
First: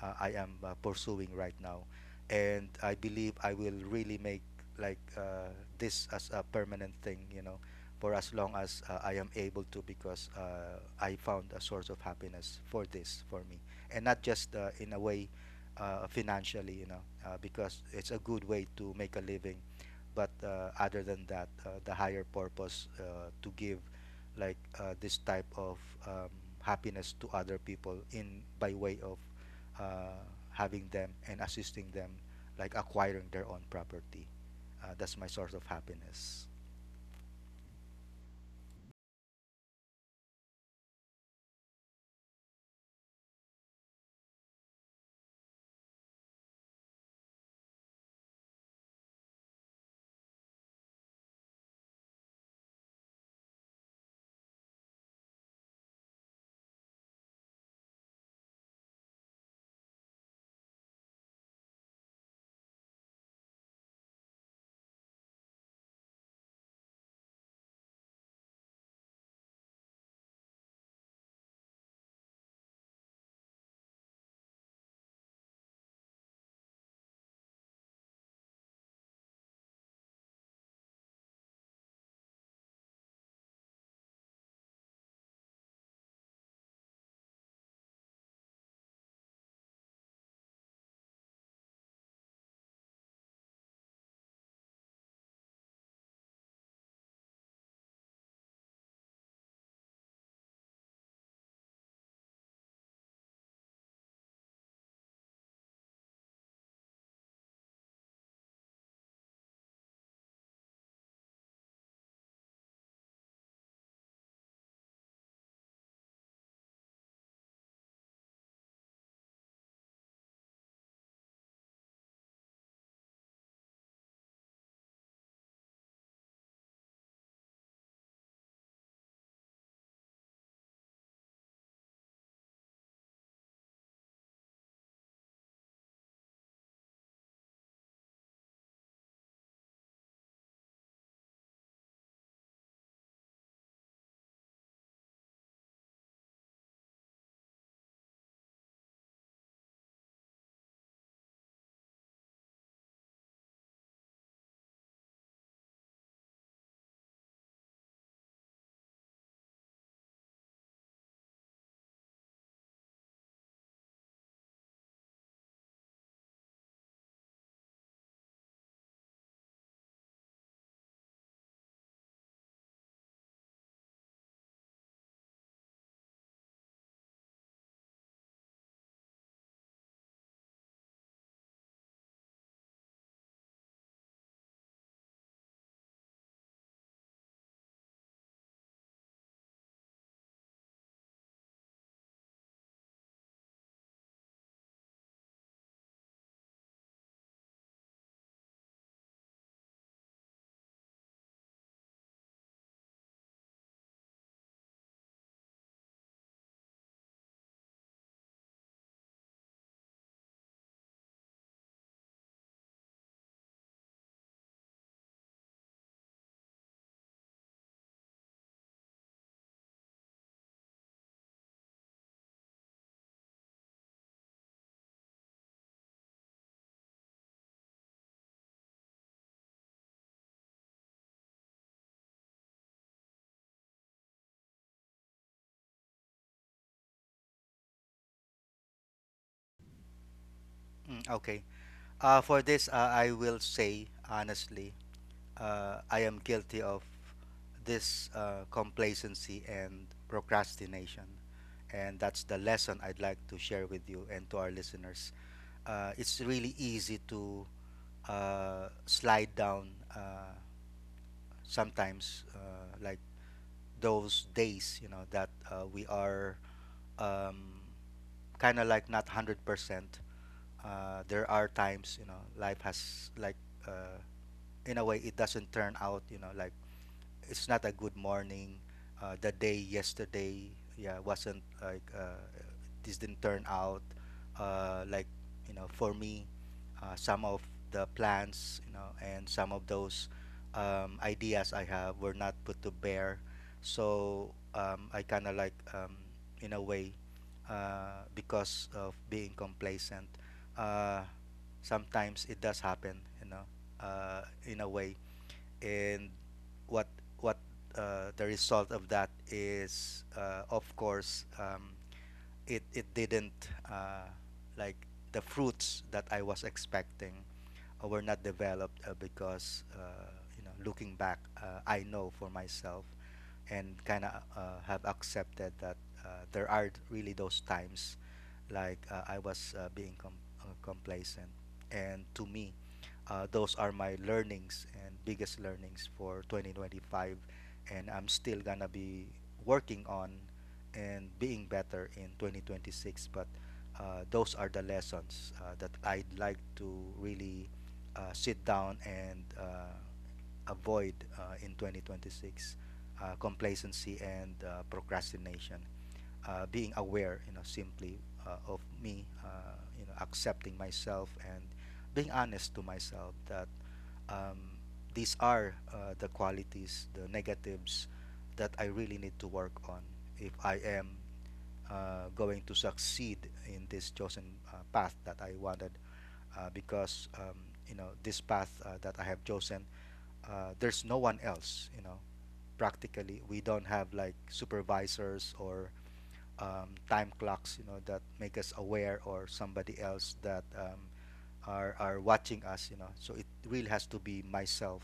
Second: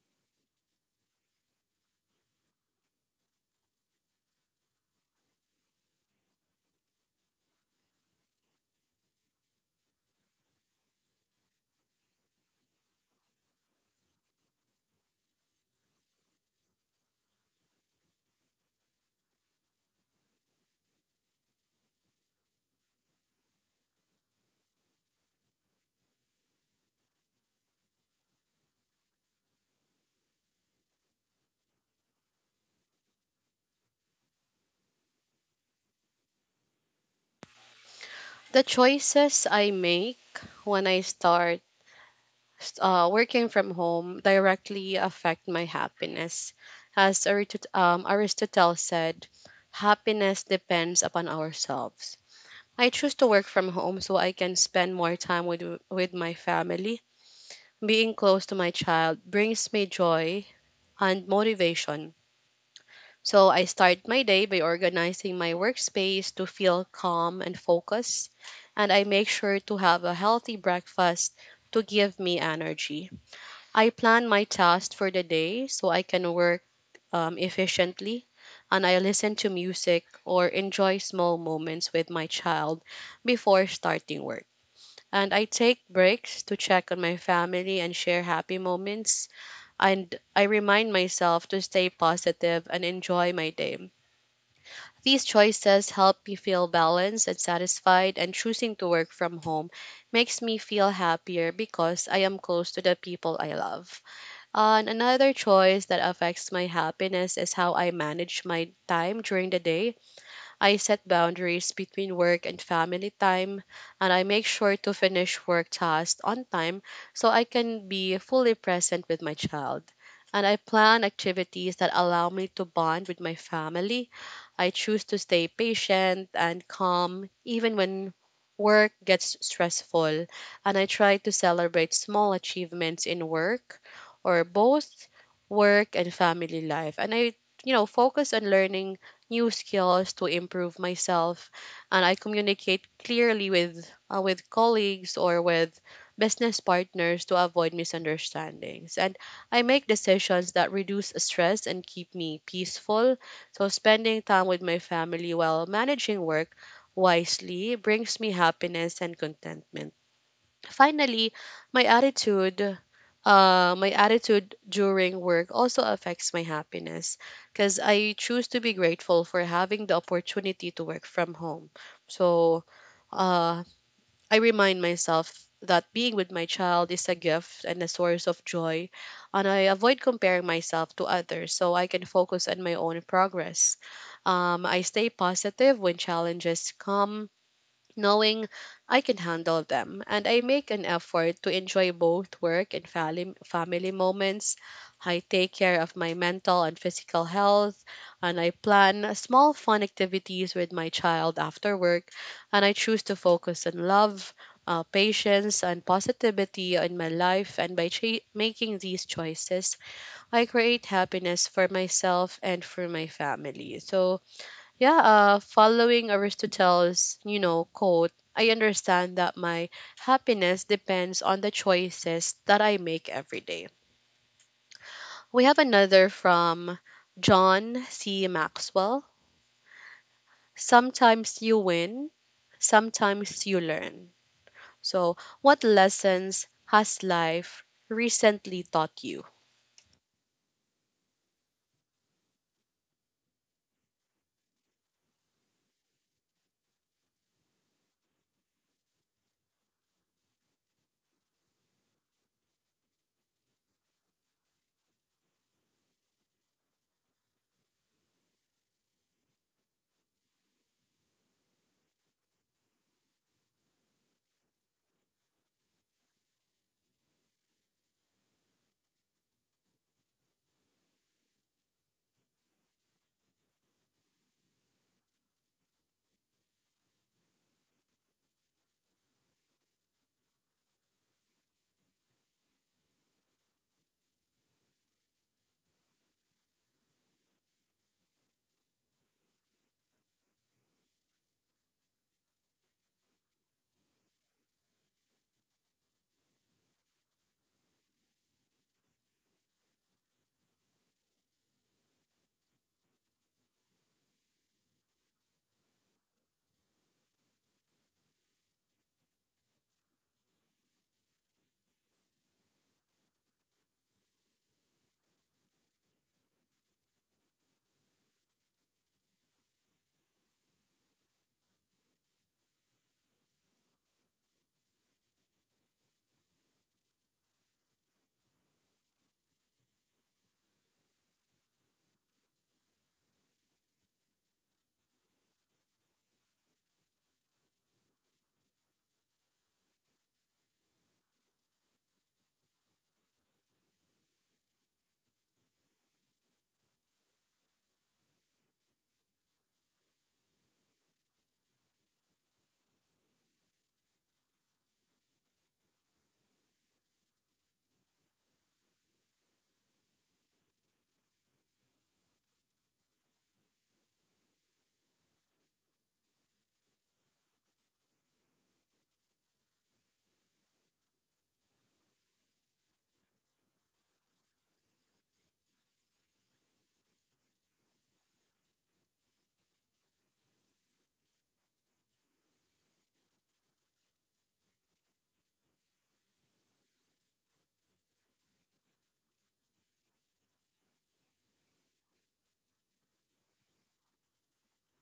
B: I am pursuing right now. And I believe I will really make, like, this as a permanent thing. You know, for as long as I am able to, because I found a source of happiness for this for me, and not just in a way, financially. You know, because it's a good way to make a living, but other than that, the higher purpose, to give, like, this type of, um, happiness to other people, in, by way of uh, having them and assisting them, like, acquiring their own property, that's my source of happiness.
A: The choices I make when I start working from home directly affect my happiness. As Aristotle said, happiness depends upon ourselves. I choose to work from home so I can spend more time with my family. Being close to my child brings me joy and motivation. So I start my day by organizing my workspace to feel calm and focused, and I make sure to have a healthy breakfast to give me energy. I plan my tasks for the day so I can work efficiently, and I listen to music or enjoy small moments with my child before starting work. And I take breaks to check on my family and share happy moments, and I remind myself to stay positive and enjoy my day. These choices help me feel balanced and satisfied, and choosing to work from home makes me feel happier because I am close to the people I love. And another choice that affects my happiness is how I manage my time during the day. I set boundaries between work and family time, and I make sure to finish work tasks on time so I can be fully present with my child. And I plan activities that allow me to bond with my family. I choose to stay patient and calm even when work gets stressful, and I try to celebrate small achievements in work, or both work and family life. And I, focus on learning new skills to improve myself, and I communicate clearly with, with colleagues or with business partners to avoid misunderstandings. And I make decisions that reduce stress and keep me peaceful. So spending time with my family while managing work wisely brings me happiness and contentment. Finally, my attitude, my attitude during work also affects my happiness because I choose to be grateful for having the opportunity to work from home. So, uh, I remind myself that being with my child is a gift and a source of joy, and I avoid comparing myself to others so I can focus on my own progress. I stay positive when challenges come, knowing I can handle them. And I make an effort to enjoy both work and family moments. I take care of my mental and physical health, and I plan small fun activities with my child after work. And I choose to focus on love, patience, and positivity in my life. And by making these choices, I create happiness for myself and for my family. So, yeah, following Aristotle's, quote, I understand that my happiness depends on the choices that I make every day. We have another from John C. Maxwell: sometimes you win, sometimes you learn. So, what lessons has life recently taught you?
B: Okay. For this, I will say honestly, I am guilty of this, complacency and procrastination. And that's the lesson I'd like to share with you and to our listeners. It's really easy to slide down uh, sometimes, like those days, you know, that we are, um, kind of like, not 100%. There are times, you know, life has like, uh, in a way, it doesn't turn out, you know, like, it's not a good morning. The day yesterday, yeah, wasn't like, this didn't turn out like, you know, for me. Some of the plans, you know, and some of those, ideas I have were not put to bear. So, I kind of like, in a way, because of being complacent. Uh, Sometimes it does happen, you know, in a way. And what what the result of that is, of course, it didn't like, the fruits that I was expecting were not developed, because, looking back, I know for myself, and kind of have accepted that there are really those times like, I was, being complacent. And to me, those are my learnings and biggest learnings for 2025. And I'm still going to be working on and being better in 2026. But those are the lessons that I'd like to really sit down and avoid in 2026, complacency and procrastination. Being aware, you know, simply of me, you know, accepting myself and being honest to myself that, um, these are the qualities, the negatives that I really need to work on if I am going to succeed in this chosen path that I wanted. Because you know this path that I have chosen, there's no one else, you know. Practically we don't have like supervisors or time clocks, you know, that make us aware, or somebody else that are watching us, you know. So it really has to be myself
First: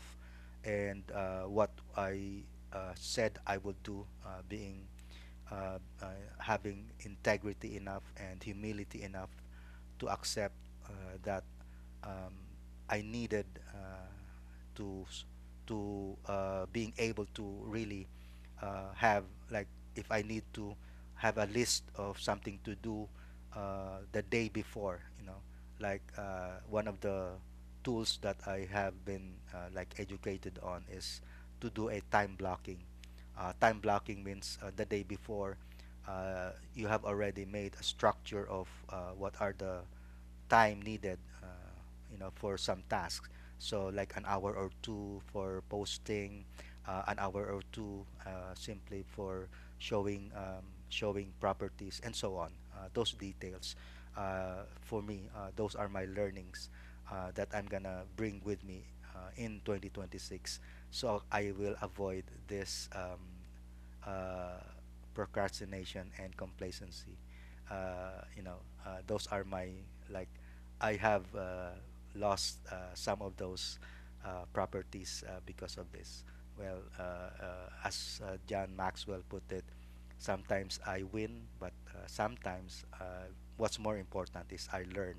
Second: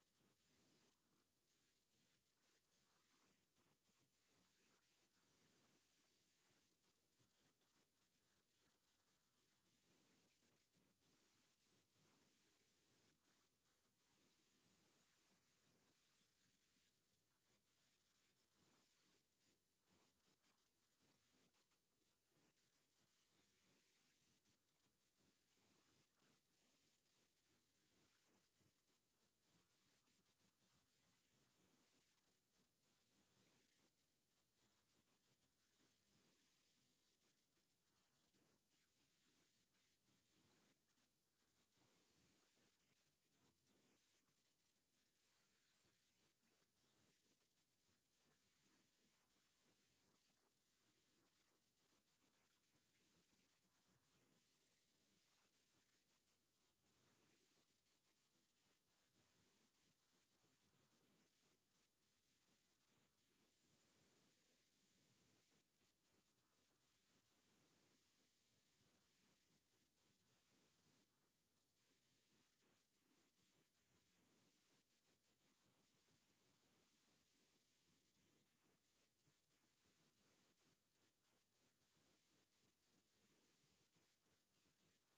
B: and what I said I would do, being uh, uh, having integrity enough and humility enough to accept that um, I needed uh, to being able to really have, like, if I need to have a list of something to do the day before, like one of the tools that I have been, like, educated on is to do a time blocking. Time blocking means the day before you have already made a structure of what are the time needed, for some tasks. So like an hour or two for posting, an hour or two simply for showing showing properties and so on. Those details, for me, those are my learnings that I'm gonna bring with me in 2026. So I will avoid this. Uh, Procrastination and complacency. Uh, you know, those are my, like, I have lost some of those properties because of this. Well, as John Maxwell put it, sometimes I win, but sometimes, what's more important is I learn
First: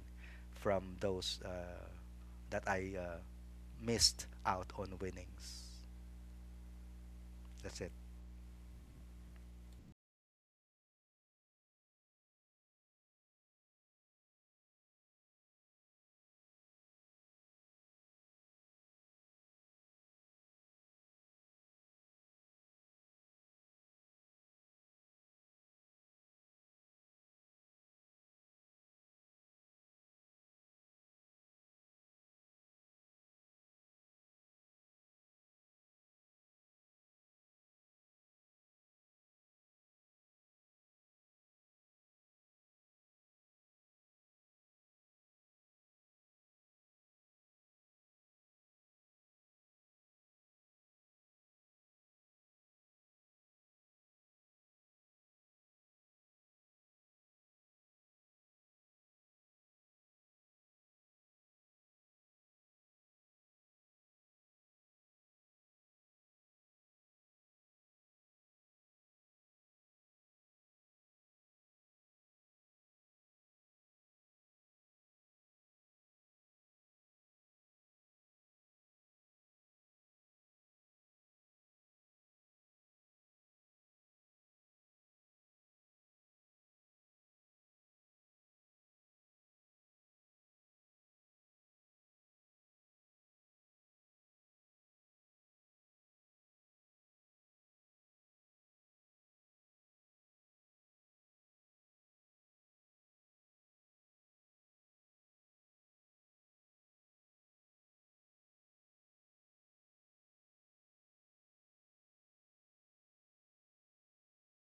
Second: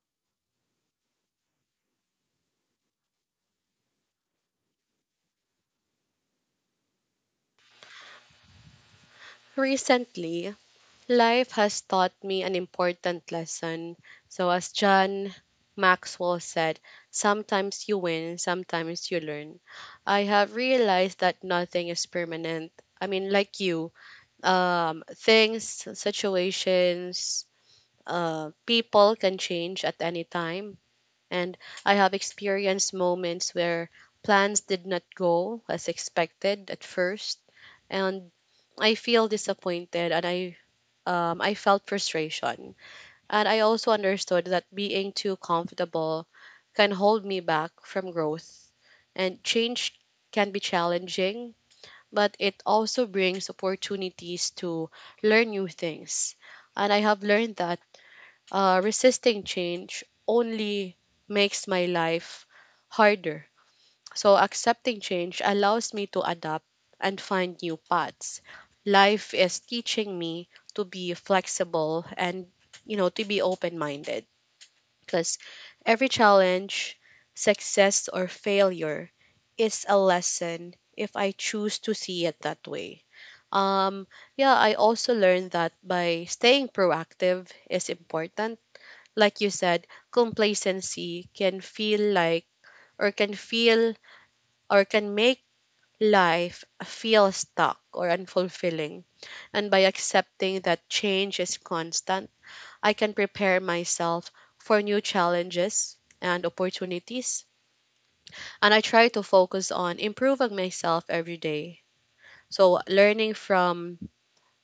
B: from those that I missed out on winnings. That's it.
A: Recently, life has taught me an important lesson. So, as John Maxwell said, sometimes you win, sometimes you learn. I have realized that nothing is permanent. I mean, like you, things, situations, people can change at any time. And I have experienced moments where plans did not go as expected at first. And I feel disappointed, and I felt frustration. And I also understood that being too comfortable can hold me back from growth. And change can be challenging, but it also brings opportunities to learn new things. And I have learned that resisting change only makes my life harder, so accepting change allows me to adapt and find new paths. Life is teaching me to be flexible and, to be open-minded, because every challenge, success or failure is a lesson if I choose to see it that way. Um yeah, I also learned that by staying proactive is important. Like you said, complacency can feel like, or can feel, or can make life feels stuck or unfulfilling. And by accepting that change is constant, I can prepare myself for new challenges and opportunities. And I try to focus on improving myself every day. So, learning from,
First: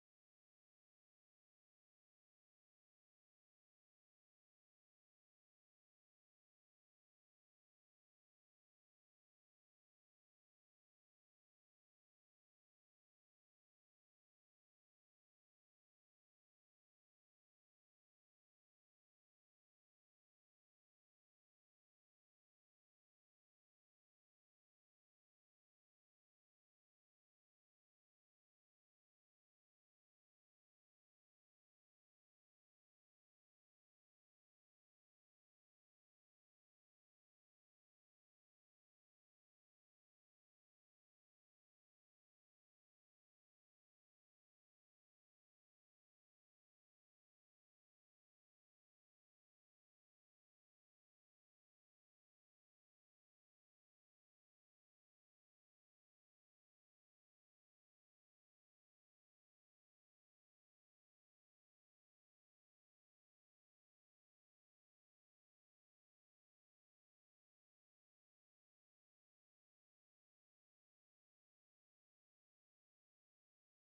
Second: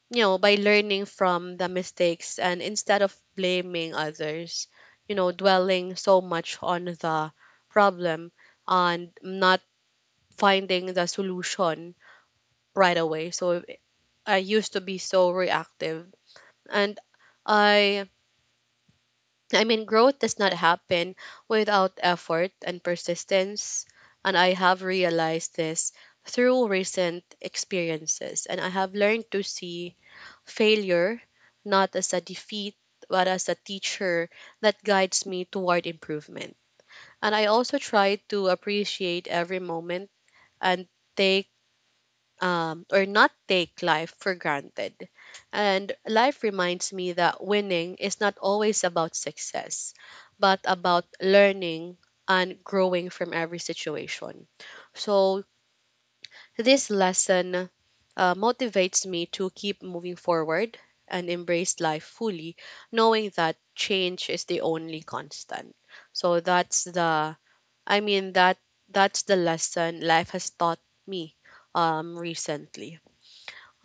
A: by learning from the mistakes and instead of blaming others, dwelling so much on the problem and not finding the solution right away. So I used to be so reactive, and I I mean growth does not happen without effort and persistence, and I have realized this through recent experiences, and I have learned to see failure not as a defeat but as a teacher that guides me toward improvement, and I also try to appreciate every moment and take, or not take life for granted. And life reminds me that winning is not always about success, but about learning and growing from every situation. So, this lesson motivates me to keep moving forward and embrace life fully, knowing that change is the only constant. So, that's the, I mean, that's the lesson life has taught me recently.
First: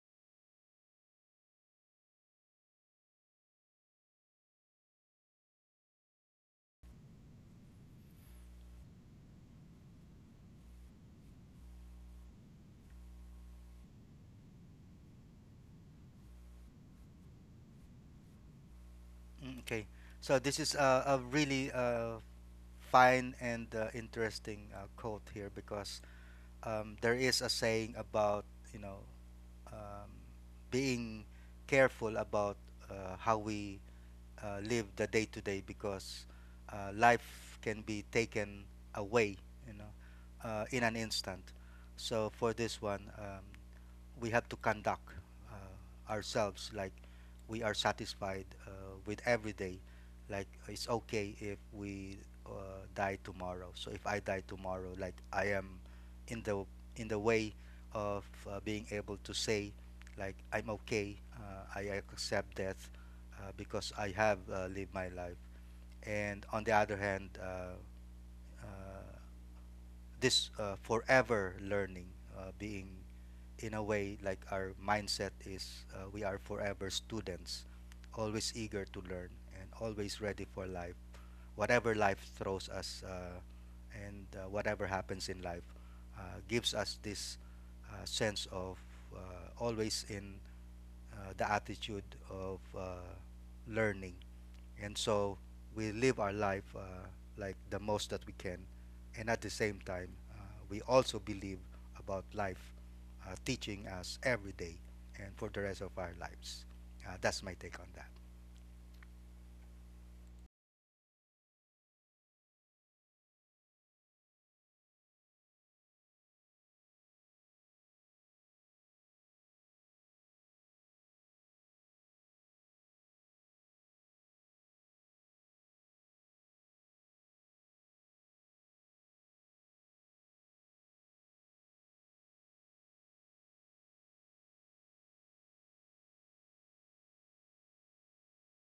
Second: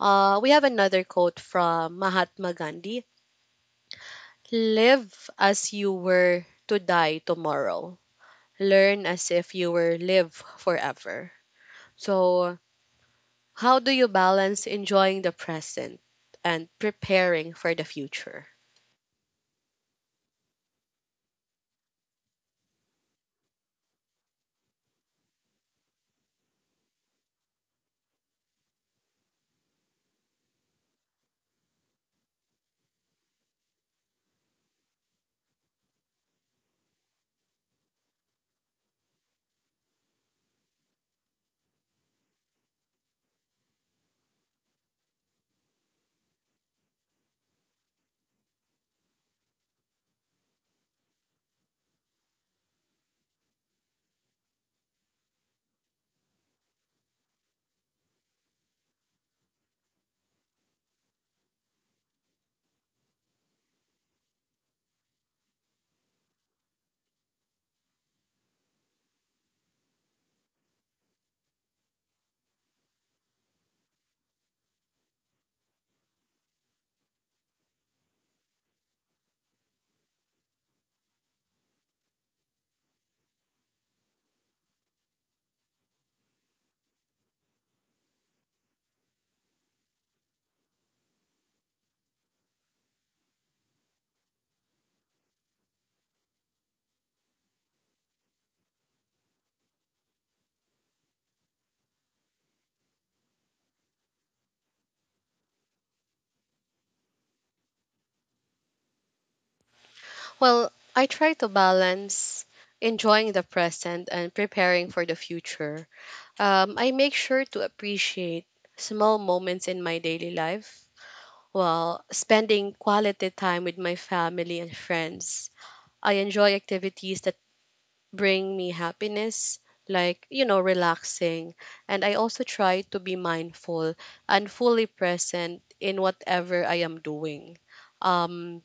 A: We have another quote from Mahatma Gandhi: live as you were to die tomorrow, learn as if you were live forever. So, how do you balance enjoying the present and preparing for the future?
B: Mm. Okay, so this is a really fine and interesting quote here, because there is a saying about, you know, um, being careful about how we live the day to day, because life can be taken away, you know, in an instant. So for this one, we have to conduct ourselves like we are satisfied with every day. Like it's okay if we uh, die tomorrow. So if I die tomorrow, like I am in the in the way of being able to say, like, I'm okay. I accept death because I have lived my life. And on the other hand, uh, this forever learning, being in a way like our mindset is, we are forever students, always eager to learn and always ready for life, whatever life throws us, and whatever happens in life uh, gives us this sense of always in the attitude of learning. And so we live our life like the most that we can. And at the same time, we also believe about life teaching us every day and for the rest of our lives. That's my take on that.
A: Well, I try to balance enjoying the present and preparing for the future. I make sure to appreciate small moments in my daily life, well, spending quality time with my family and friends. I enjoy activities that bring me happiness, like, relaxing. And I also try to be mindful and fully present in whatever I am doing. Um,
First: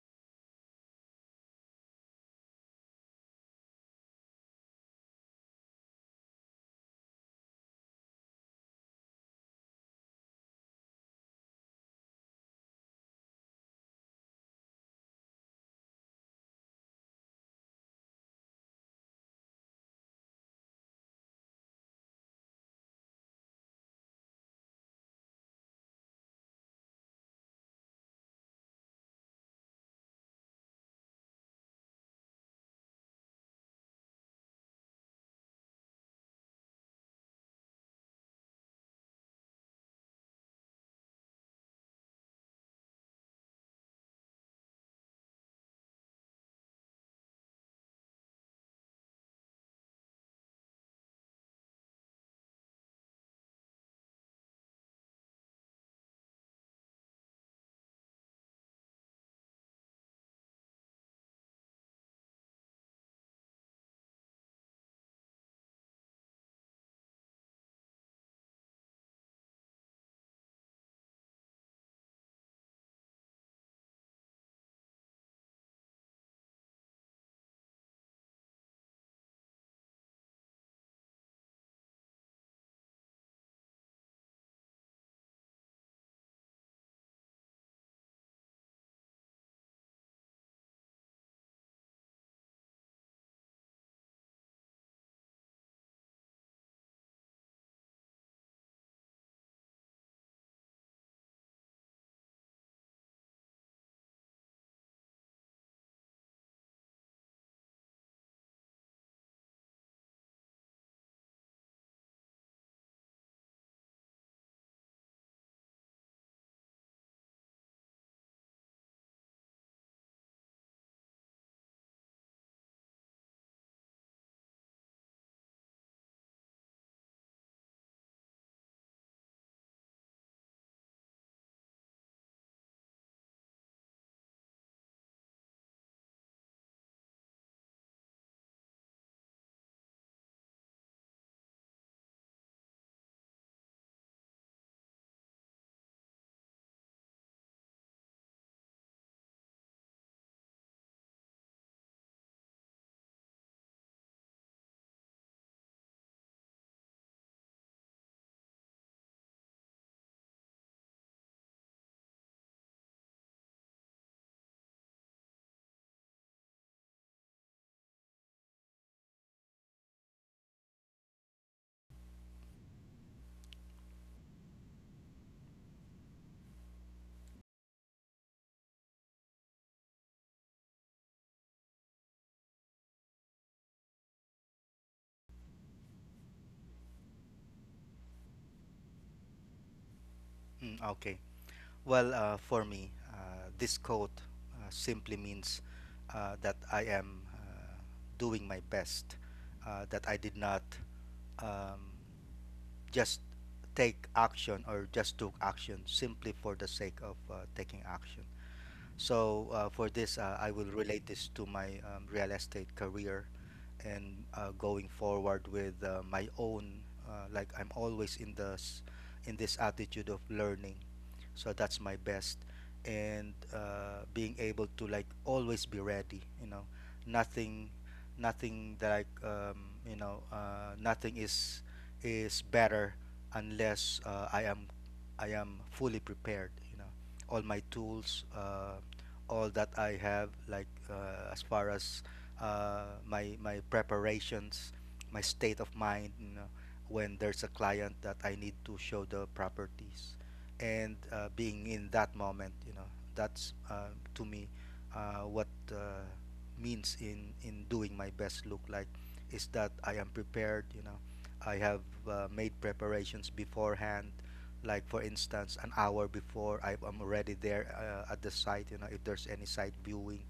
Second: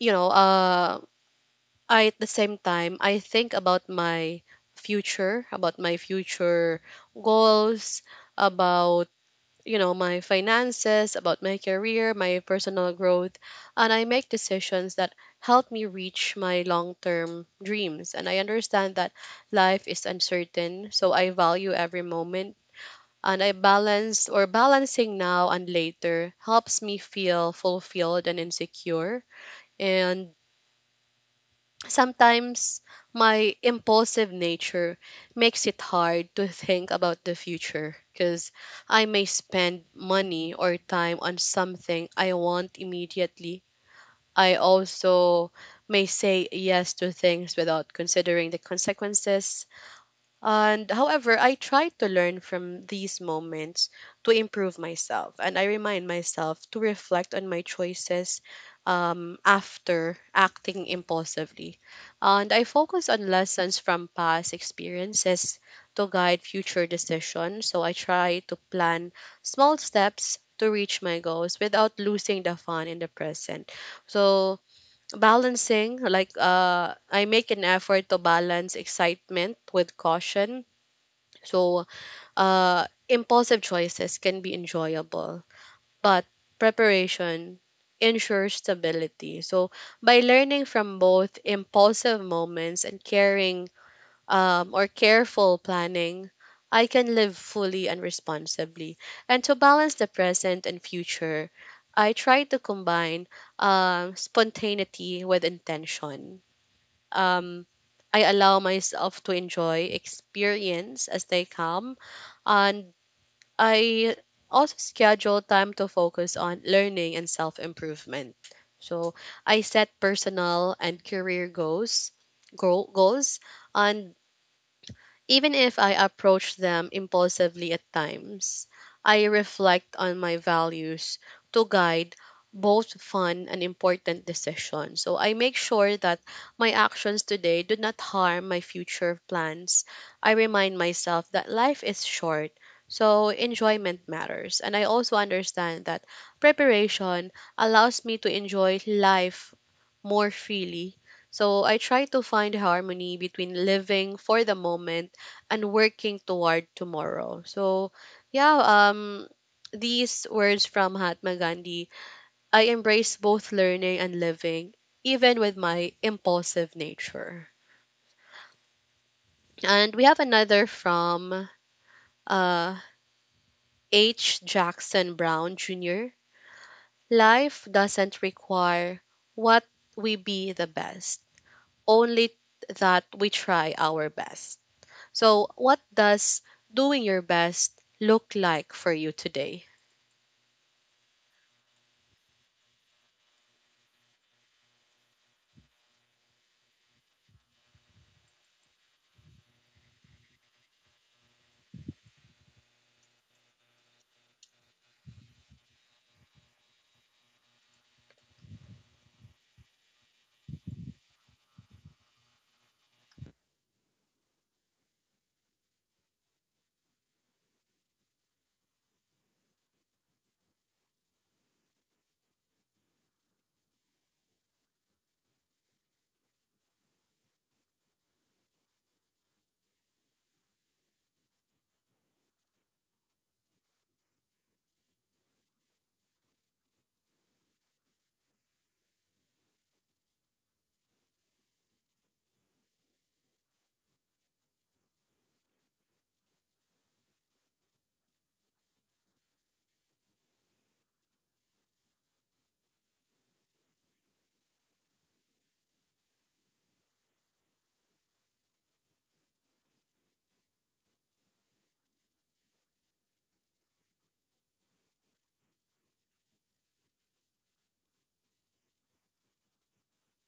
A: you know, uh, I, at the same time, I think about my future goals, about, my finances, about my career, my personal growth, and I make decisions that help me reach my long-term dreams. And I understand that life is uncertain, so I value every moment. And I balance, or balancing now and later helps me feel fulfilled and insecure. And sometimes my impulsive nature makes it hard to think about the future because I may spend money or time on something I want immediately. I also may say yes to things without considering the consequences, and however, I try to learn from these moments to improve myself. And I remind myself to reflect on my choices after acting impulsively. And I focus on lessons from past experiences to guide future decisions. So I try to plan small steps to reach my goals without losing the fun in the present. So balancing, like I make an effort to balance excitement with caution, so, impulsive choices can be enjoyable, but preparation ensures stability. So, by learning from both impulsive moments and caring or careful planning, I can live fully and responsibly. And to balance the present and future, I try to combine spontaneity with intention. Um, I allow myself to enjoy experience as they come and I also schedule time to focus on learning and self improvement. So I set personal and career goals, goals, and even if I approach them impulsively at times, I reflect on my values to guide both fun and important decisions. So I make sure that my actions today do not harm my future plans. I remind myself that life is short, so enjoyment matters. And I also understand that preparation allows me to enjoy life more freely. So I try to find harmony between living for the moment and working toward tomorrow. So, yeah, um, these words from Mahatma Gandhi, I embrace both learning and living, even with my impulsive nature. And we have another from uh, H. Jackson Brown Jr. Life doesn't require what we be the best, only that we try our best. So, what does doing your best look like for you today?
B: Mm, okay. Well, for me, this quote simply means that I am doing my best, that I did not um, just take action or just took action simply for the sake of taking action. So, for this, I will relate this to my real estate career and going forward with my own. Like, I'm always in this attitude of learning, so that's my best. And being able to, like, always be ready, you know. Nothing nothing that I, nothing is is better unless I am fully prepared, you know. All my tools, all that I have, like, as far as my preparations, my state of mind, you know, when there's a client that I need to show the properties, and being in that moment, you know, that's to me what means in doing my best look like, is that I am prepared, you know. I have made preparations beforehand, like for instance an hour before I am already there at the site, you know, if there's any site viewing.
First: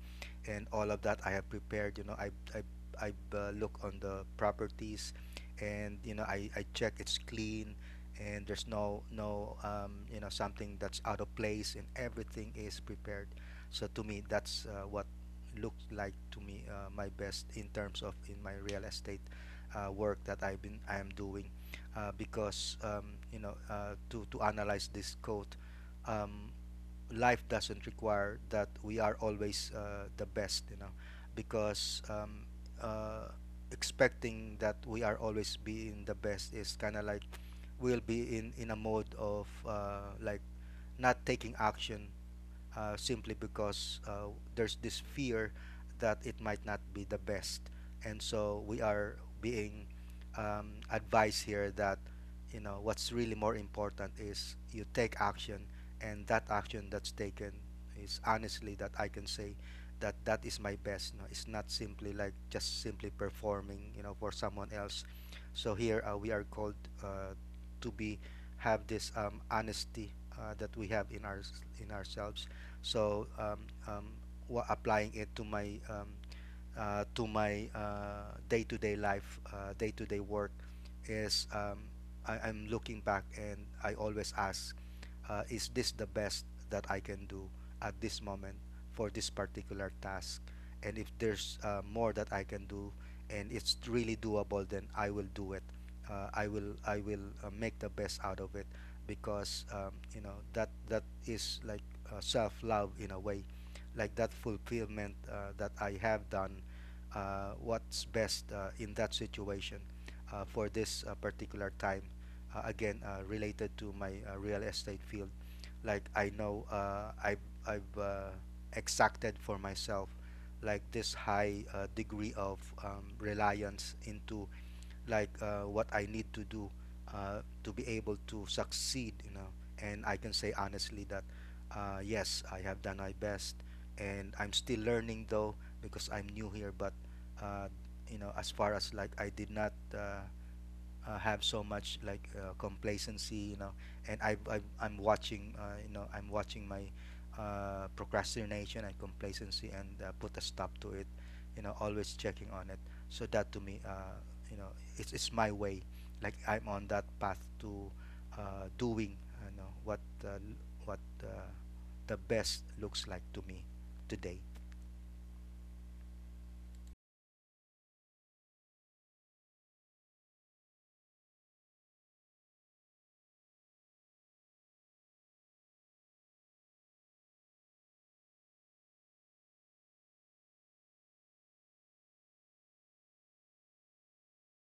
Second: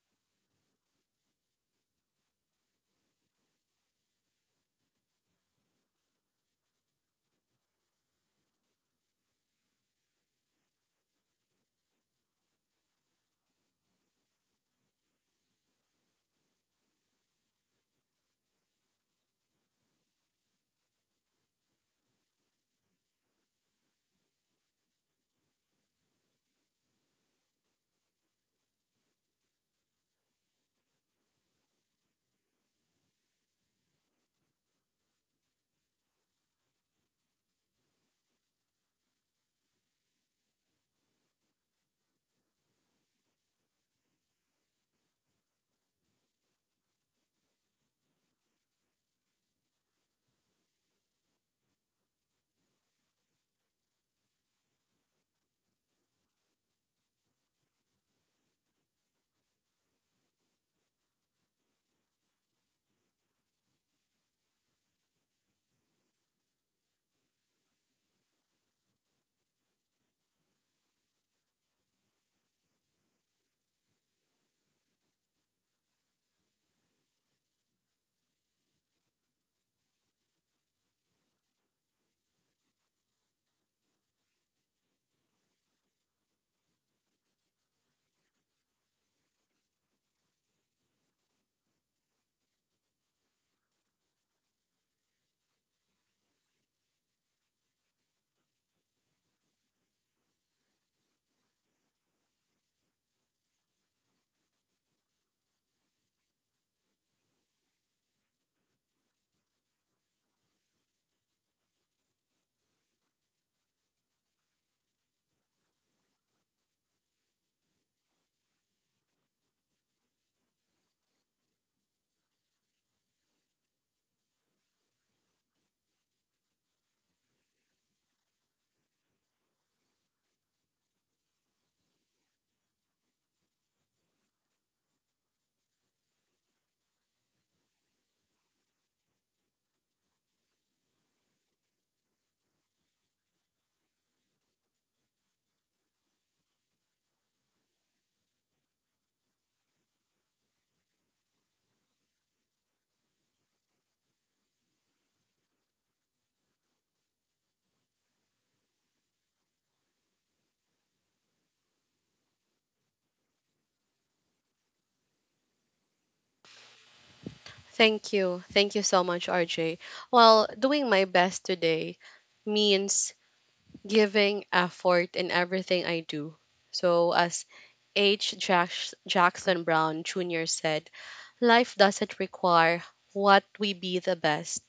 B: And all of that I have prepared, you know. I look on the properties, and you know, I check it's clean and there's no, you know, something that's out of place, and everything is prepared. So to me, that's what looked like to me, my best in terms of in my real estate work that I am doing, because, to analyze this code, um, life doesn't require that we are always the best, you know, because uh, expecting that we are always being the best is kind of like, will be in a mode of like not taking action simply because there's this fear that it might not be the best. And so we are being advised here that, you know, what's really more important is you take action, and that action that's taken is honestly that I can say that that is my best. No, it's not simply like, just simply performing, you know, for someone else. So here we are called uh, to be, have this honesty that we have in our in ourselves. So um, applying it to my day-to-day -day life, day-to-day day-to-day work is, I'm looking back and I always ask, is this the best that I can do at this moment for this particular task? And if there's more that I can do and it's really doable, then I will do it. I will make the best out of it, because, you know, that that is like self love in a way, like that fulfillment that I have done what's best in that situation for this particular time, again related to my real estate field. Like, I know, I've exacted for myself, like, this high degree of reliance into, like, what I need to do to be able to succeed, you know. And I can say honestly that, yes, I have done my best, and I'm still learning though, because I'm new here. But uh, you know, as far as, like, I did not have so much, like, complacency, you know. And I'm watching, you know, I'm watching my procrastination and complacency and put a stop to it, you know. Always checking on it. So that, to me, you know, it's my way. Like, I'm on that path to doing, you know, what the best looks like to me today.
A: Thank you. Thank you so much, RJ. Well, doing my best today means giving effort in everything I do. So, as Jackson Brown Jr. said, life doesn't require what we be the best,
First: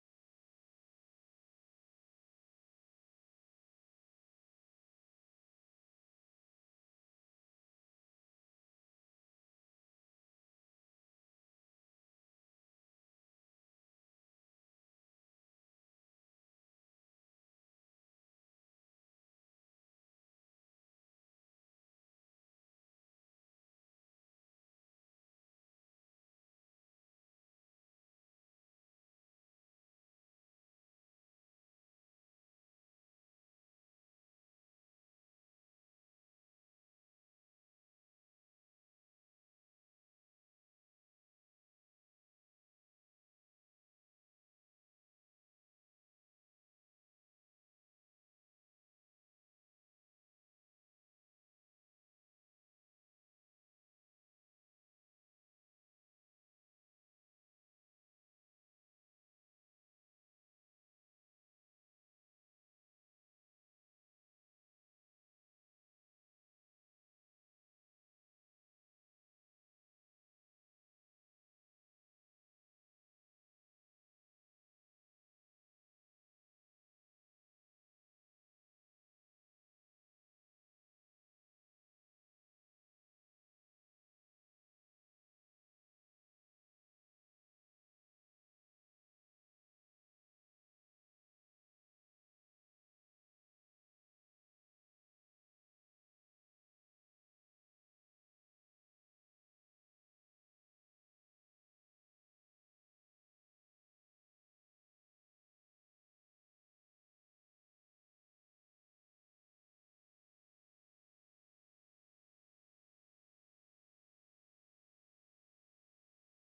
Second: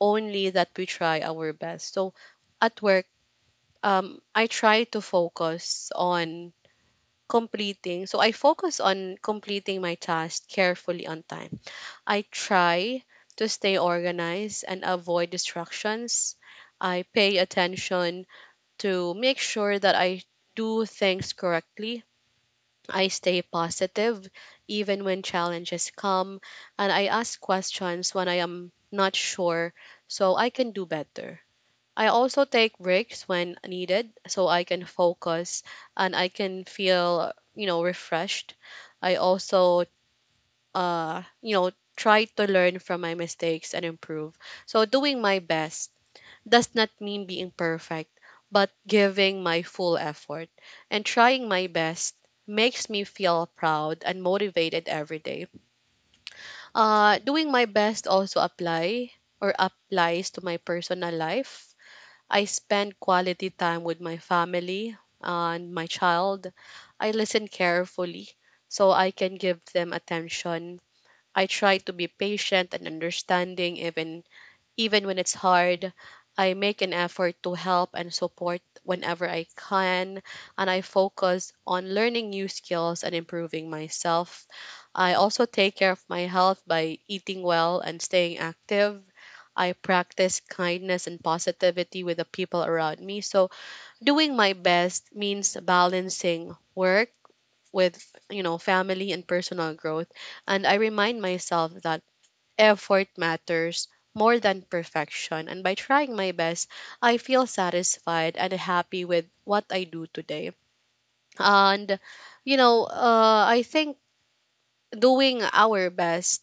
A: only that we try our best. So, at work, I try to focus on completing. So, I focus on completing my task carefully on time. I try to stay organized and avoid distractions. I pay attention to make sure that I do things correctly. I stay positive even when challenges come, and I ask questions when I am not sure so I can do better. I also take breaks when needed so I can focus and I can feel, you know, refreshed. I also you know, try to learn from my mistakes and improve. So doing my best does not mean being perfect, but giving my full effort and trying my best makes me feel proud and motivated every day. Doing my best also apply or applies to my personal life. I spend quality time with my family and my child. I listen carefully so I can give them attention. I try to be patient and understanding even when it's hard. I make an effort to help and support whenever I can, and I focus on learning new skills and improving myself. I also take care of my health by eating well and staying active. I practice kindness and positivity with the people around me. So, doing my best means balancing work with, you know, family and personal growth. And I remind myself that effort matters more than perfection. And by trying my best, I feel satisfied and happy with what I do today. And, you know, I think doing our best,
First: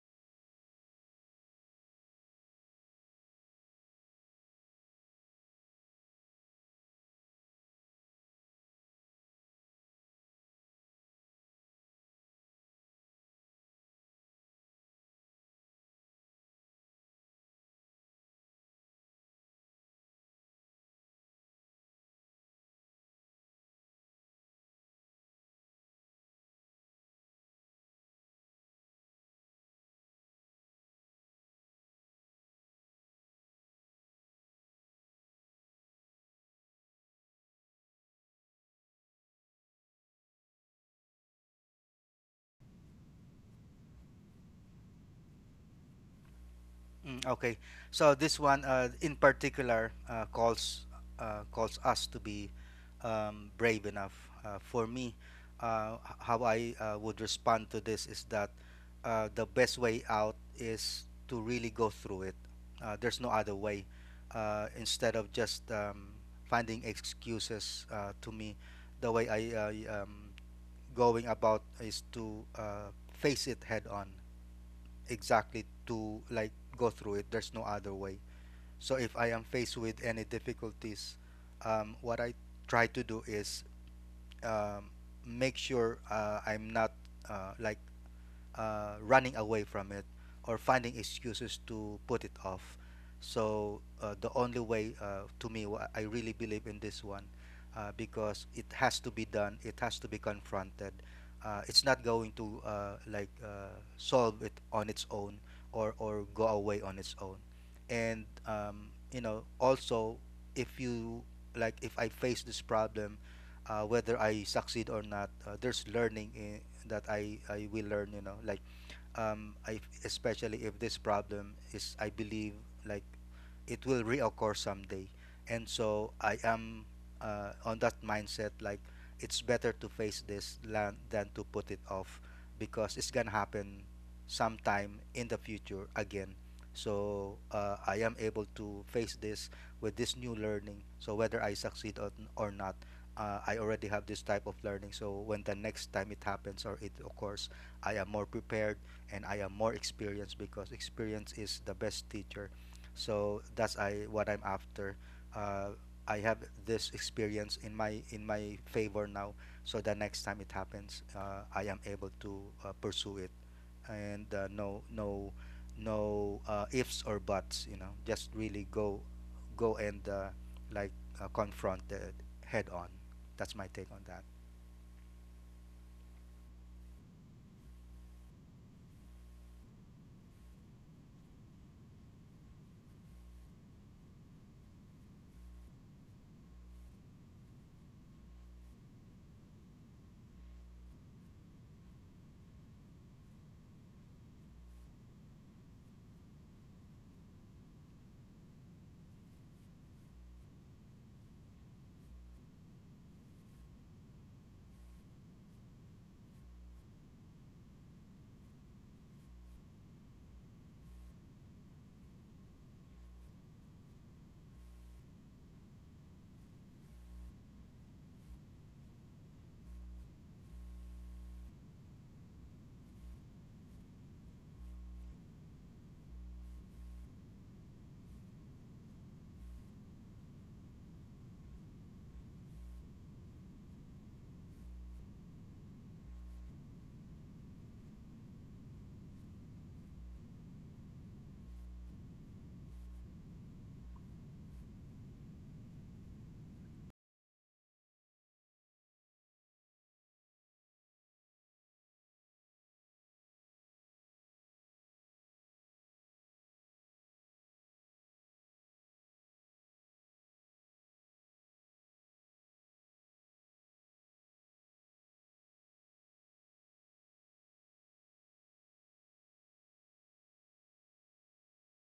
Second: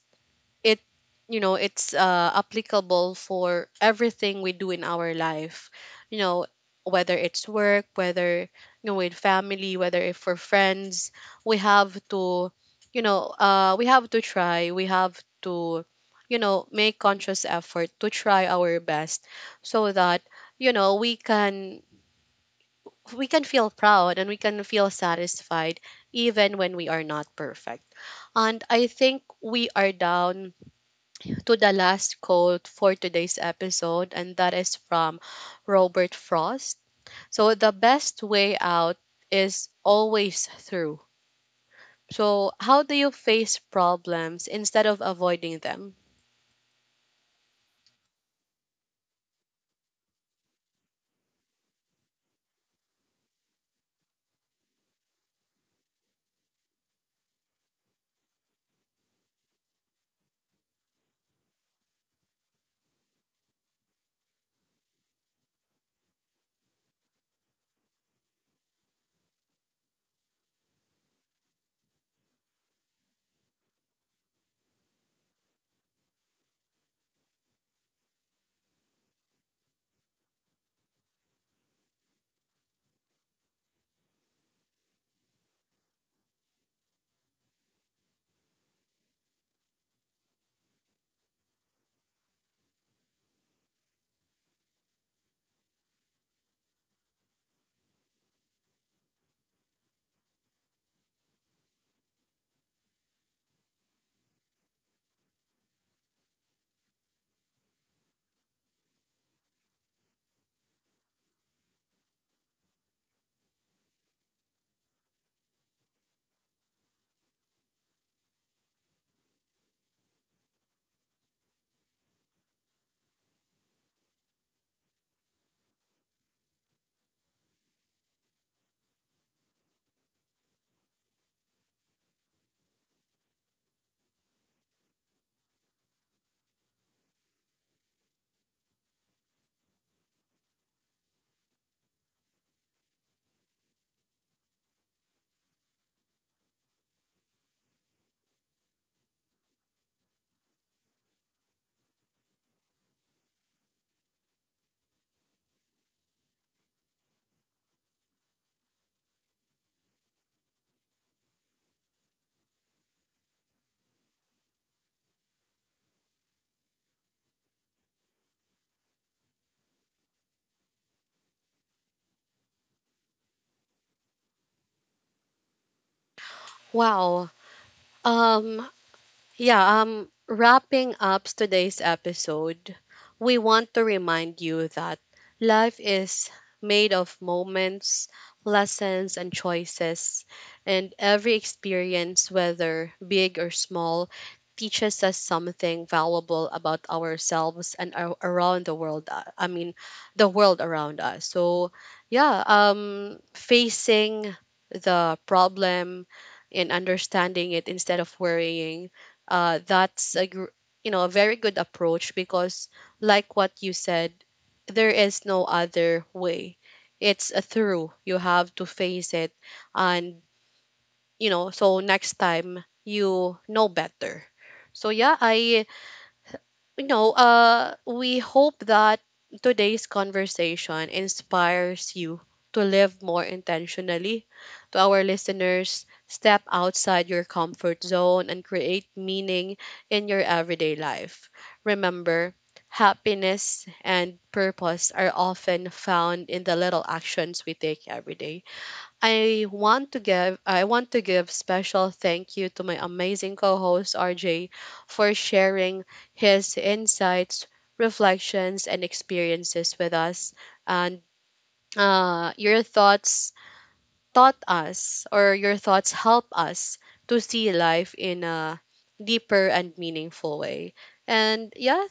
A: it, you know, it's applicable for everything we do in our life, you know, whether it's work, whether, you know, with family, whether if for friends, we have to, you know, we have to try, we have to, you know, make conscious effort to try our best, so that, you know, we can, we can feel proud and we can feel satisfied even when we are not perfect. And I think we are down to the last quote for today's episode, and that is from Robert Frost. So, the best way out is always through. So, how do you face problems instead of avoiding them?
B: Mm, okay. So this one in particular calls us to be brave enough. For me, how I would respond to this is that the best way out is to really go through it. There's no other way. Instead of just finding excuses, to me, the way I, going about, is to face it head on. Exactly, to, like, go through it. There's no other way. So if I am faced with any difficulties, what I try to do is, um, make sure I'm not like running away from it or finding excuses to put it off. So the only way, to me, I really believe in this one because it has to be done. It has to be confronted. It's not going to like solve it on its own or go away on its own. And, you know, also if you, like, if I face this problem, whether I succeed or not, there's learning in, that I will learn. You know, like especially if this problem is, I believe, like, it will reoccur someday. And so I am on that mindset, like, it's better to face this than to put it off, because it's gonna happen sometime in the future again. So I am able to face this with this new learning. So whether I succeed or not, I already have this type of learning. So when the next time it happens or it occurs, I am more prepared and I am more experienced because experience is the best teacher. So that's I what I'm after. Uh, I have this experience in my favor now, so the next time it happens, I am able to pursue it, and no no no ifs or buts. You know, just really go, go and like, confront it head on. That's my take on that.
A: Wow. Um, Yeah, wrapping up today's episode, we want to remind you that life is made of moments, lessons, and choices, and every experience, whether big or small, teaches us something valuable about ourselves and ar- around the world. I mean, the world around us. So, yeah, facing the problem and understanding it instead of worrying, that's a you know, a very good approach, because like what you said, there is no other way, it's a through, you have to face it, and, you know, so next time you know better. So yeah, I you know, we hope that today's conversation inspires you to live more intentionally. To our listeners, step outside your comfort zone and create meaning in your everyday life. Remember, happiness and purpose are often found in the little actions we take every day. I want to give special thank you to my amazing co-host RJ for sharing his insights, reflections and experiences with us, and your thoughts taught us or your thoughts help us to see life in a deeper and meaningful way. And yeah,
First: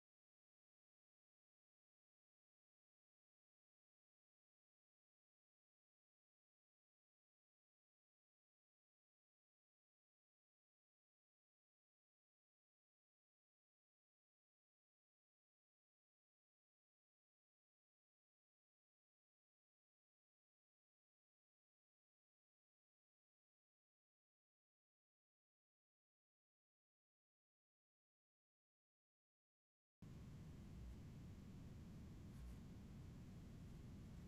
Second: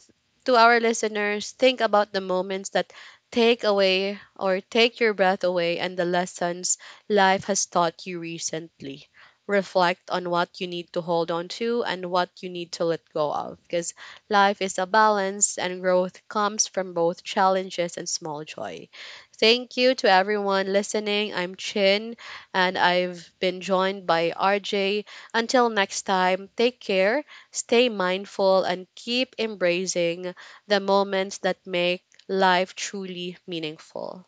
A: to our listeners, think about the moments that take your breath away and the lessons life has taught you recently. Reflect on what you need to hold on to and what you need to let go of, because life is a balance and growth comes from both challenges and small joys. Thank you to everyone listening. I'm Chin, and I've been joined by RJ. Until next time, take care, stay mindful, and keep embracing the moments that make life truly meaningful.